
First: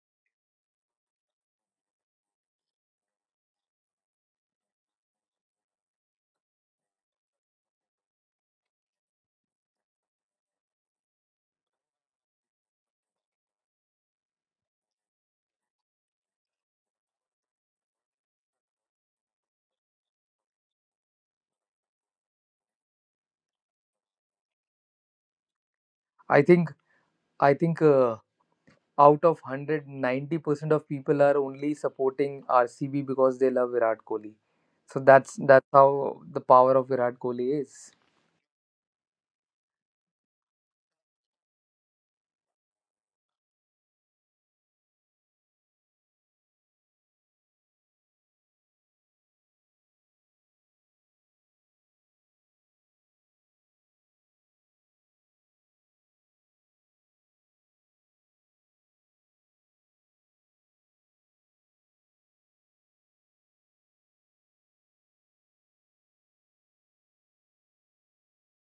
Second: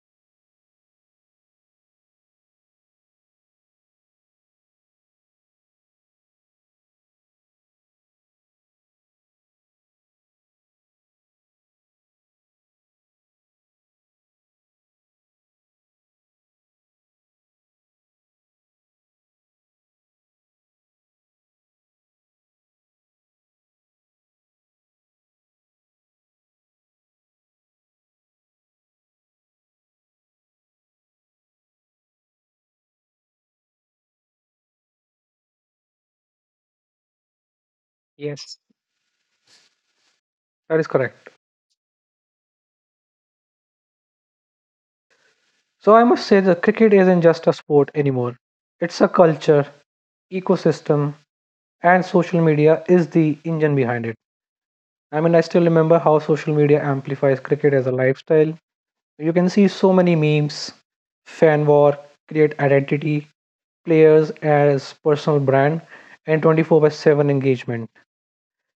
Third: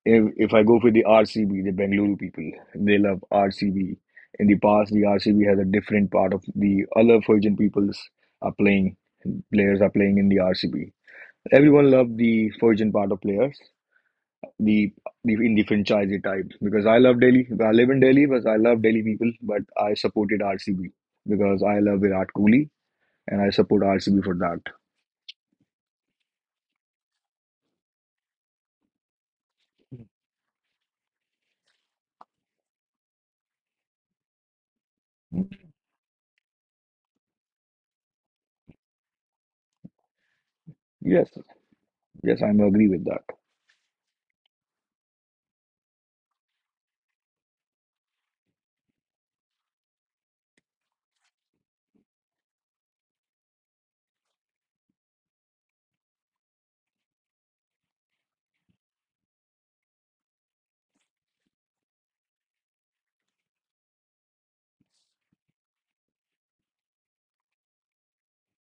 Speaker 3: If if I go for the R C B, the Bengaluru people, they love R C B. In the past, the R C B has a different part of the other Virgin peoples are playing. Players are playing in the R C B. Everyone loved the Virgin part of players, the the in the franchise types. Because I love Delhi. I live in Delhi, but I love Delhi people. But I supported R C B because I love Virat Kohli and I support R C B for that.
Speaker 2: i think i think uh, out of one hundred, ninety percent of people are only supporting R C B because they love Virat Kohli. So that's that's how the power of Virat Kohli is.
Speaker 1: Yes. That is correct.
Speaker 3: Yes, yes, I'm agree with that.
Speaker 1: So I must say that cricket isn't just a sport anymore. It's a culture, ecosystem, and social media is the engine behind it. I mean, I still remember how social media amplifies cricket as a lifestyle. You can see so many memes, fan war, create identity, players as personal brand, and twenty-four by seven engagement.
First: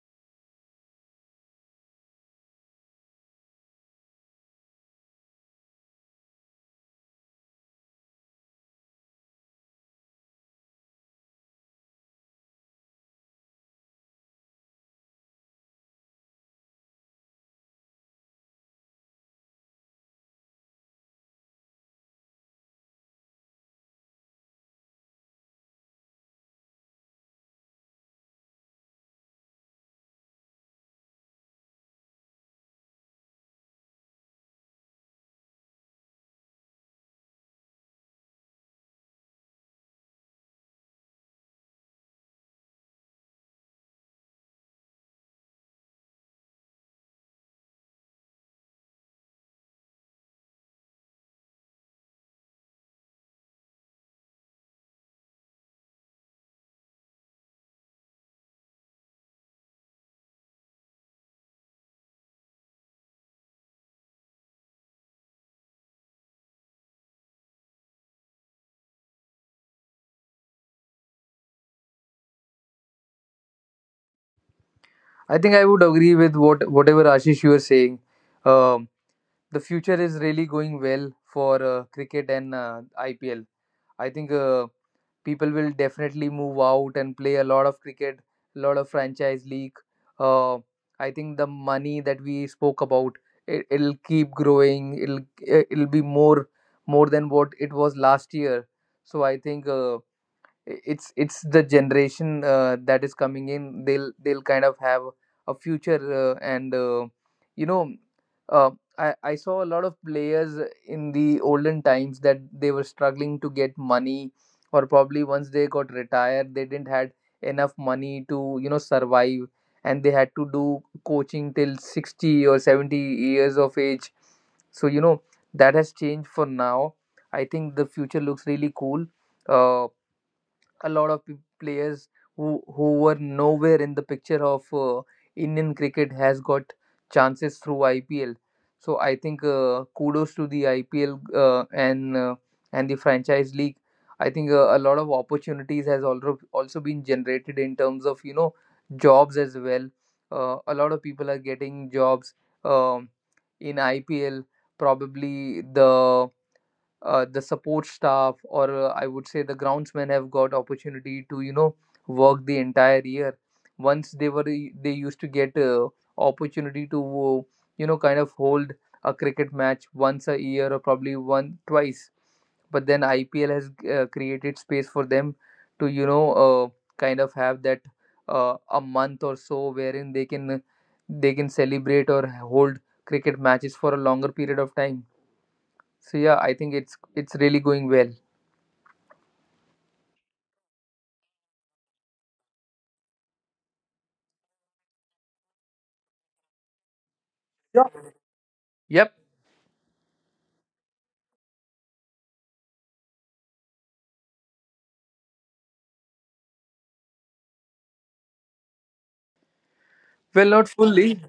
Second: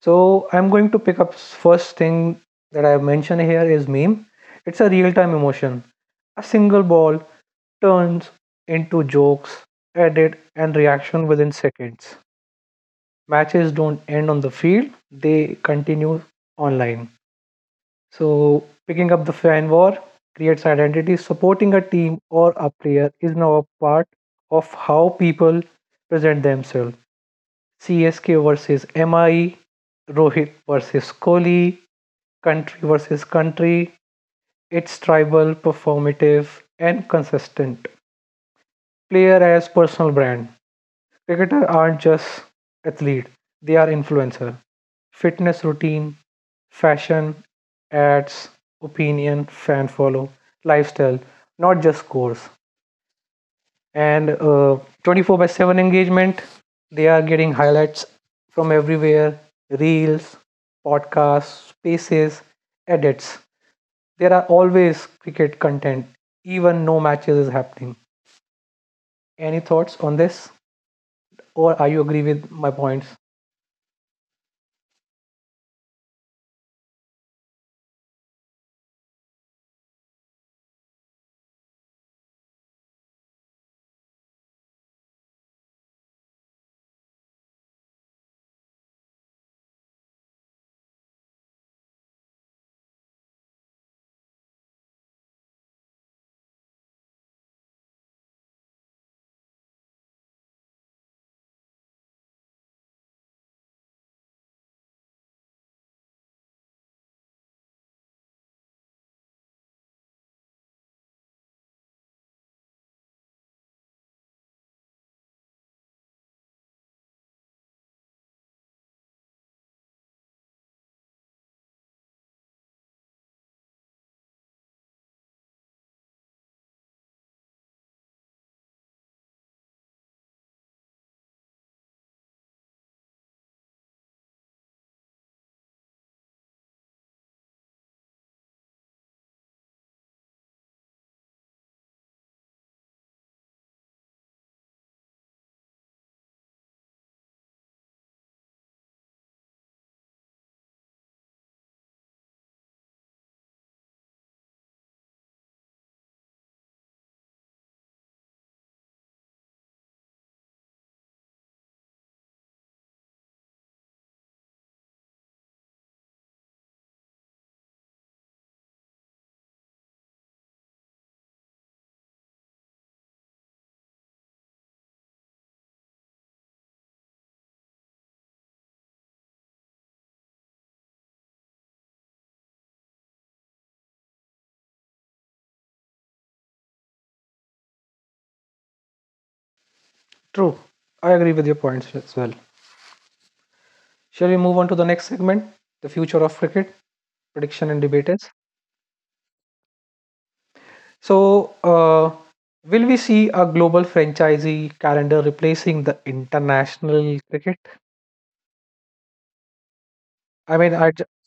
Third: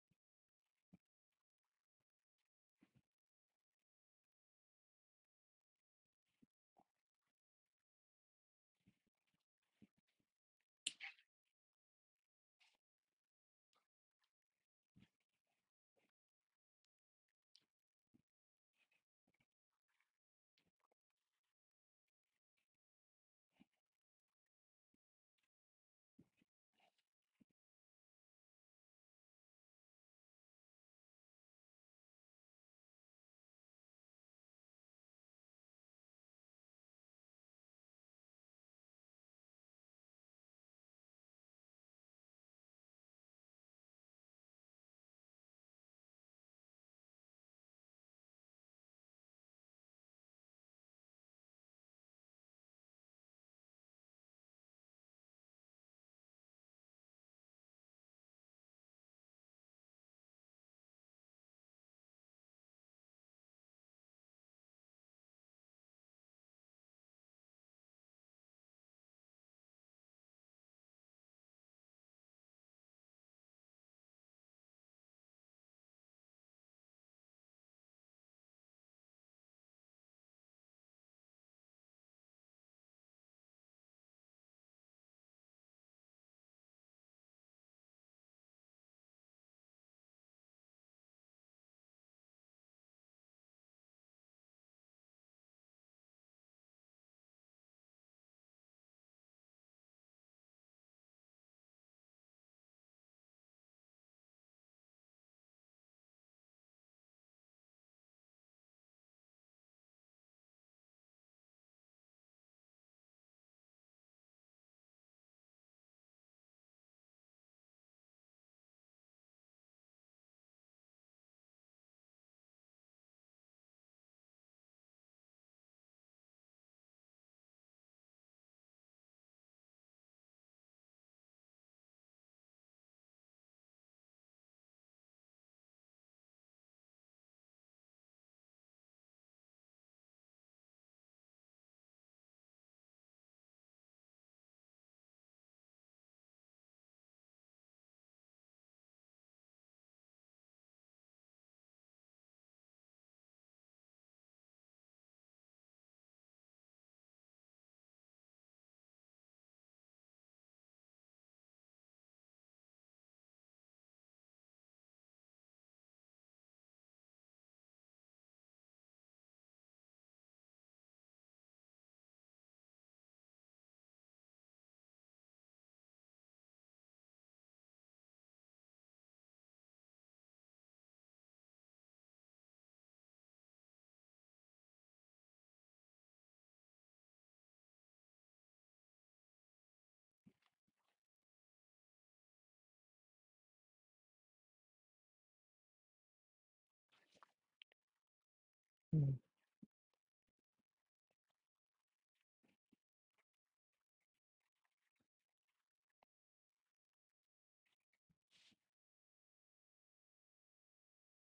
Speaker 1: So, I'm going to pick up first thing that I have mentioned here is meme. It's a real time emotion. A single ball turns into jokes, edit, and reaction within seconds. Matches don't end on the field, they continue online. So, picking up the fan war creates identity. Supporting a team or a player is now a part of how people present themselves. C S K versus M I, Rohit versus Kohli, country versus country. It's tribal, performative, and consistent. Player as personal brand. Cricketers aren't just athlete; they are influencer. Fitness routine, fashion, ads, opinion, fan follow, lifestyle, not just scores. And uh, twenty-four by seven engagement, they are getting highlights from everywhere reels, podcasts, spaces, edits. There are always cricket content, even no matches is happening. Any thoughts on this? Or are you agree with my points?
Speaker 2: I think I would agree with what whatever Ashish, you were saying. um, the future is really going well for uh, cricket and uh, I P L. I think uh, people will definitely move out and play a lot of cricket, a lot of franchise league. Uh, I think the money that we spoke about, it, it'll keep growing. It'll it'll be more more than what it was last year. So I think uh, it's it's the generation uh, that is coming in, they'll they'll kind of have a future, uh, and uh, you know, uh, I, I saw a lot of players in the olden times that they were struggling to get money, or probably once they got retired they didn't had enough money to, you know, survive. And they had to do coaching till sixty or seventy years of age. So you know, that has changed for now. I think the future looks really cool. uh, a lot of pe- players who who were nowhere in the picture of uh, Indian cricket has got chances through I P L. So I think uh, kudos to the I P L uh, and uh, and the franchise league. I think uh, a lot of opportunities has also also been generated in terms of, you know, jobs as well. Uh, a lot of people are getting jobs, um, in I P L. Probably the uh, the support staff, or uh, I would say the groundsmen have got opportunity to, you know, work the entire year. Once they were they used to get uh, opportunity to, uh, you know, kind of hold a cricket match once a year or probably one twice, but then I P L has uh, created space for them to, you know, uh, kind of have that, uh, a month or so, wherein they can they can celebrate or hold cricket matches for a longer period of time. So yeah, I think it's it's really going well.
Speaker 1: True. I agree with your points as well. Shall we move on to the next segment? The future of cricket, prediction and
Speaker 2: Yeah.
Speaker 1: debaters.
Speaker 2: Yep.
Speaker 1: So, uh, will we see a global franchisee calendar replacing the international cricket?
Speaker 2: Well,
Speaker 1: I
Speaker 2: not
Speaker 1: mean, I, j-
Speaker 2: fully.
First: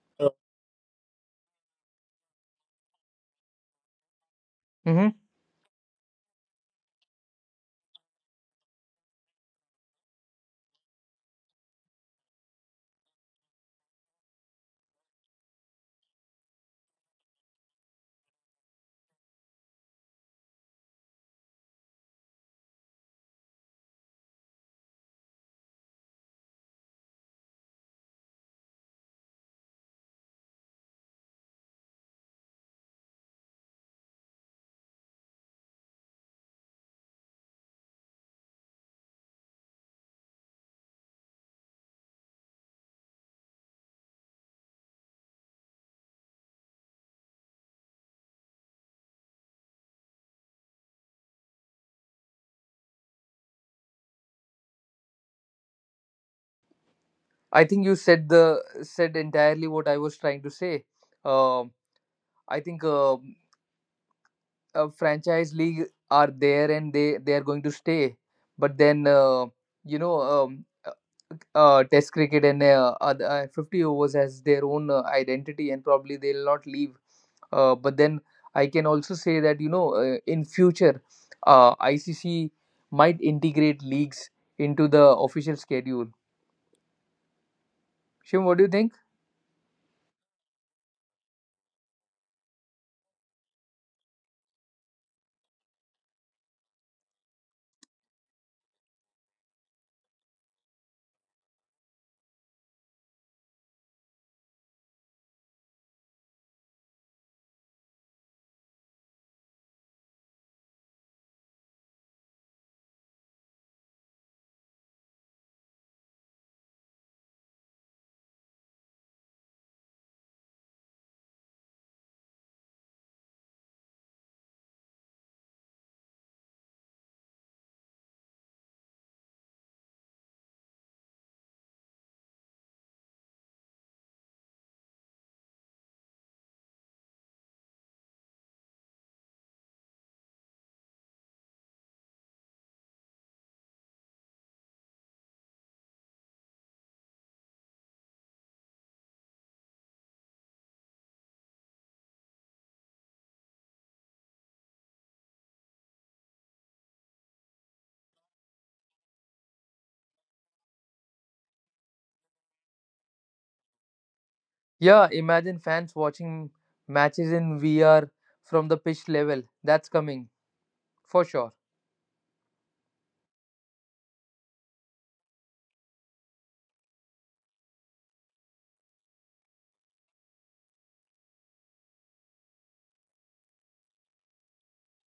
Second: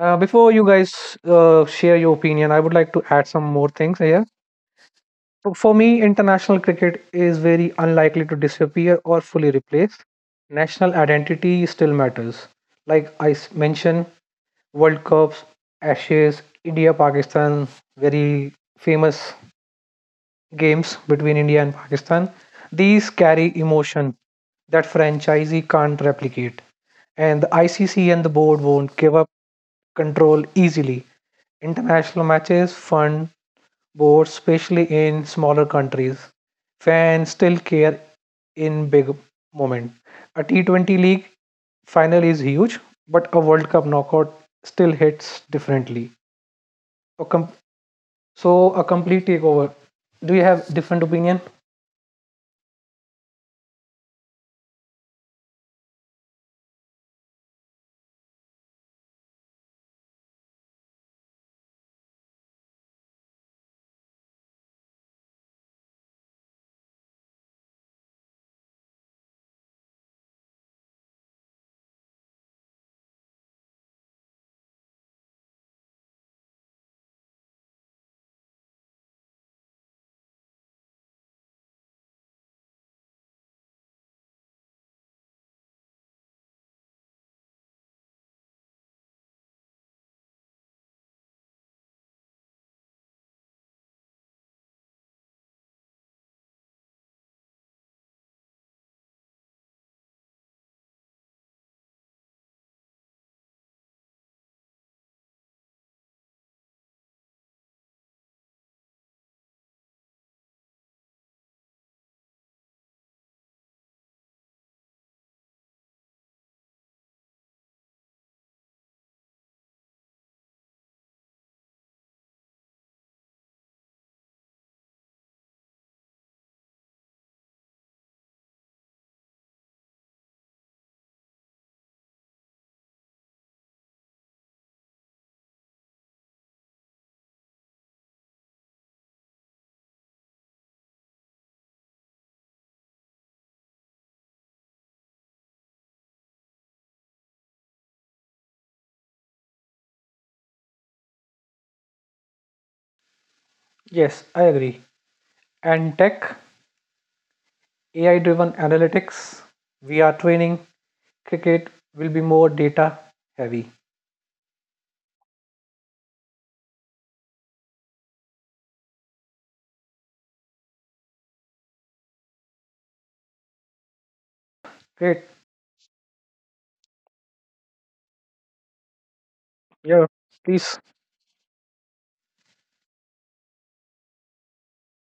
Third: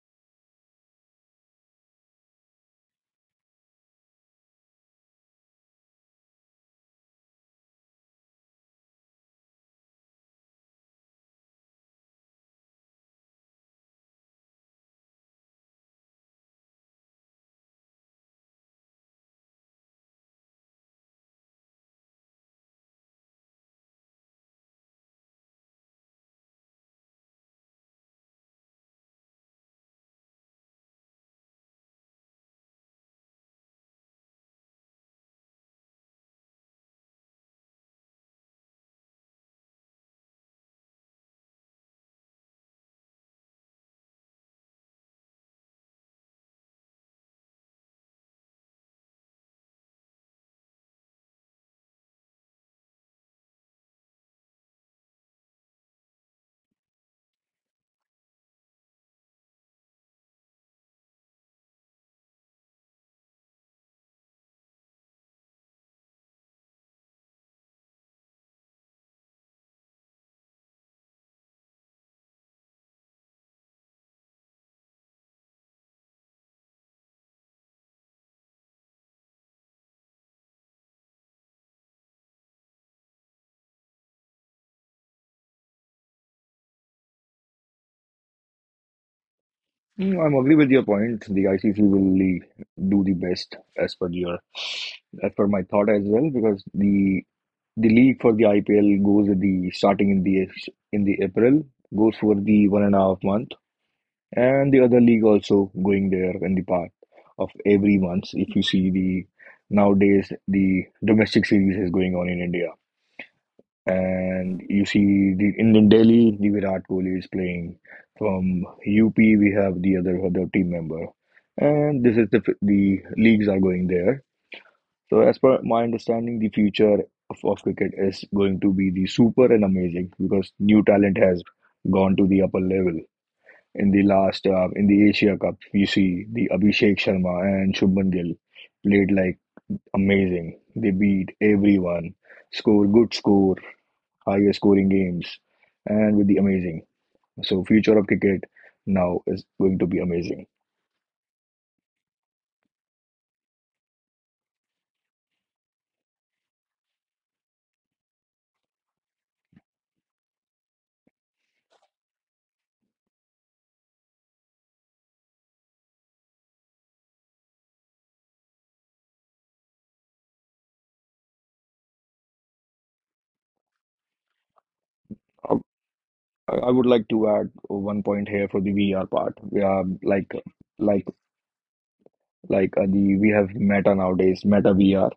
Speaker 1: uh,
Speaker 2: Uh,
Speaker 1: Before you guys uh, share your opinion, I would like to add some more things here.
Speaker 2: Mm-hmm.
Speaker 1: For for me, international cricket is very unlikely to disappear or fully replace. National identity still matters. Like I s- mentioned, World Cups, Ashes, India, Pakistan, very famous games between India and Pakistan, these carry emotion that franchisee can't replicate. And the I C C and the board won't give up control easily. International matches, fund boards, especially in smaller countries, fans still care in big moment. A T twenty league final is huge, but a World Cup knockout still hits differently. A com- so a complete takeover. Do you have different opinion?
Speaker 2: I think you said the said entirely what I was trying to say. Um, I think. Um uh, franchise league are there, and they they are going to stay, but then uh, you know, um, uh, uh, test cricket and uh, other, uh, fifty overs has their own uh, identity, and probably they'll not leave. Uh, but then, I can also say that you know, uh, in future, uh, I C C might integrate leagues into the official schedule. Shim, what do you think?
Speaker 3: Mm, I'm agree with your point. The I C C will le- do the best as per your as per my thought as well because the the league for the I P L goes at the starting in the in the April goes for the one and a half month and the other league also going there in the part of every month. If you see the nowadays the domestic series is going on in India and you see the in, in Delhi, the Virat Kohli is playing. From U P, we have the other other team member, and this is the f- the leagues are going there. So as per my understanding, the future of, of cricket is going to be the super and amazing because new talent has gone to the upper level. In the last uh, in the Asia Cup, you see the Abhishek Sharma and Shubman Gill played like amazing. They beat everyone, score good score highest scoring games, and with the amazing. So future of cricket now is going to be amazing.
Speaker 1: Yes, I agree. And tech, A I driven analytics, V R training, cricket will be more data heavy.
Speaker 2: Yeah, imagine fans watching matches in V R from the pitch level. That's coming for sure.
Speaker 1: Great.
Speaker 3: Um, I I would like to add one point here for the V R part. We are
Speaker 1: Yeah.
Speaker 3: like
Speaker 1: Please.
Speaker 3: like like uh, the we have Meta nowadays, Meta V R.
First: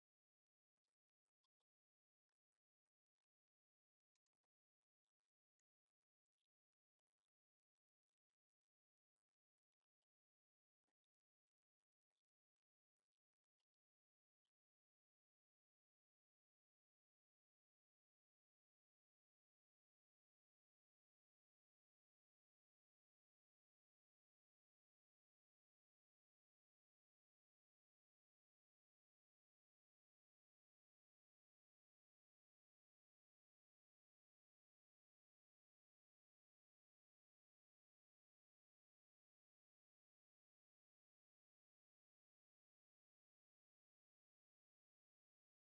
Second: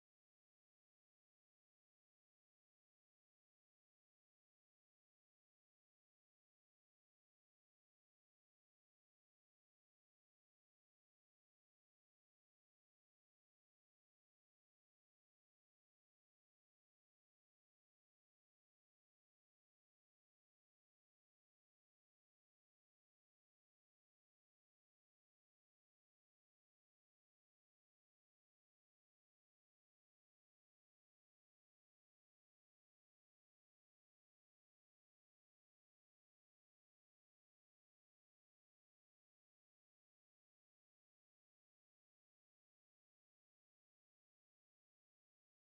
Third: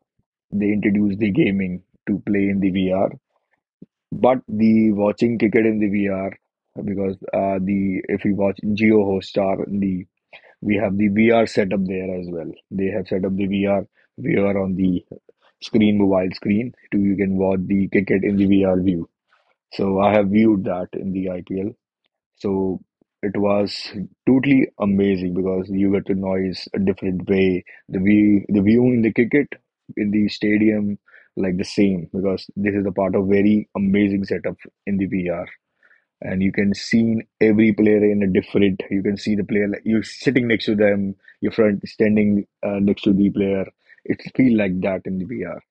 Speaker 3: They introduced the gaming to play in the V R, but the watching cricket in the V R because uh, the if we watch Geo Hotstar, the we have the V R setup there as well. They have set up the V R V R on the screen, mobile screen, to you can watch the cricket in the V R view. So I have viewed that in the I P L. So it was totally amazing because you get to noise a different way. The view, the view in the cricket in the stadium, like the same because this is a part of very amazing setup in the V R, and you can see every player in a different. You can see the player like you're sitting next to them, your friend standing uh, next to the player. It feel like that in the V R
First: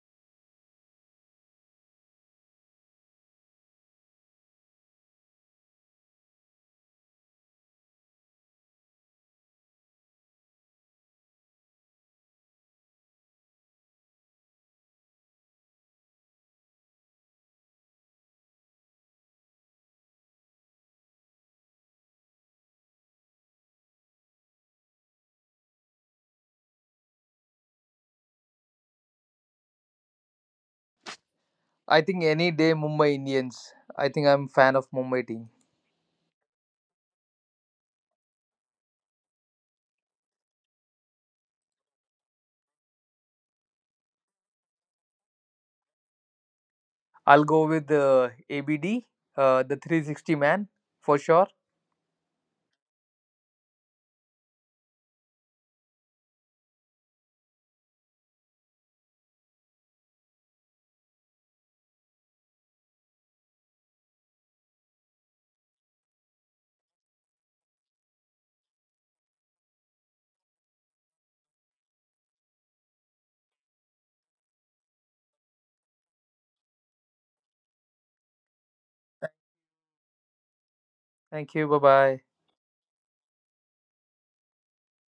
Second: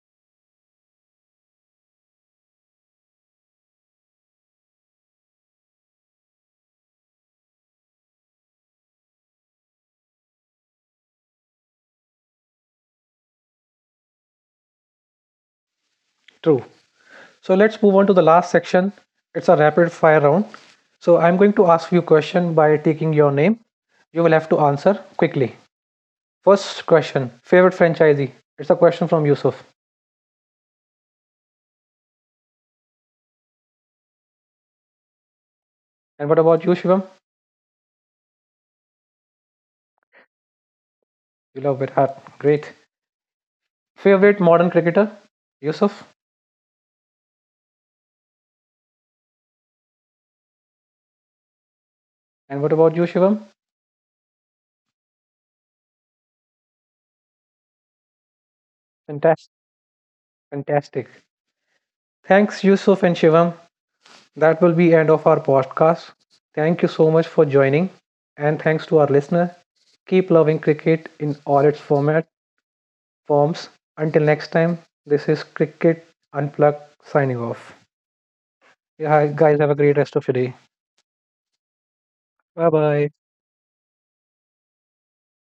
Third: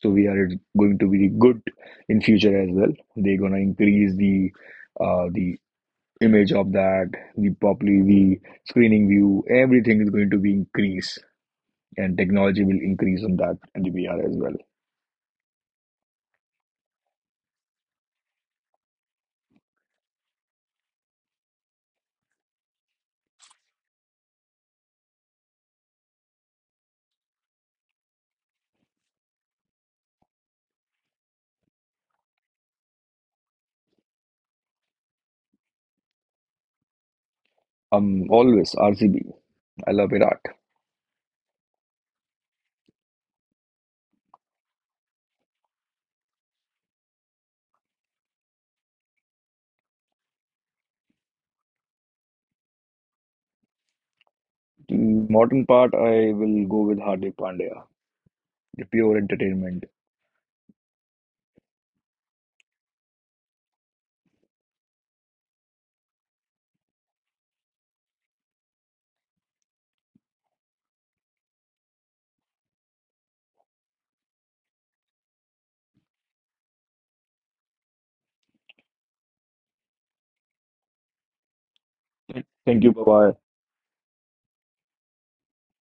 Speaker 3: so we are going to be good in future as well. They're gonna increase the uh, the image of that, the probably the screening view, everything is going to be increased, and technology will increase on that and the V R as well.
Speaker 1: True. So let's move on to the last section. It's a rapid fire round. So I'm going to ask you a question by taking your name. You will have to answer quickly. First question, favorite franchisee. It's a question from Yusuf.
Speaker 2: I think, any day, Mumbai Indians. I think I'm fan of Mumbai team.
Speaker 1: And what about you, Shivam?
Speaker 3: Um, always R C B. I love Virat.
Speaker 1: You love it hard. Great. Favorite modern cricketer, Yusuf.
Speaker 2: I'll go with uh, A B D, uh, the three sixty man for sure.
Speaker 1: And what about you, Shivam?
Speaker 3: The modern part, I will go with Hardik Pandya. The pure
Speaker 1: Fantastic.
Speaker 3: entertainment.
Speaker 1: Fantastic. Thanks, Yusuf and Shivam. That will be end of our podcast. Thank you so much for joining, and thanks to our listener. Keep loving cricket in all its format forms. Until next time, this is Cricket Unplugged signing off. Yeah, guys, have a great rest of your day.
Speaker 2: Thank you. Bye bye.
Speaker 1: Bye
Speaker 3: Thank you. Bye
Speaker 1: bye.
Speaker 3: bye.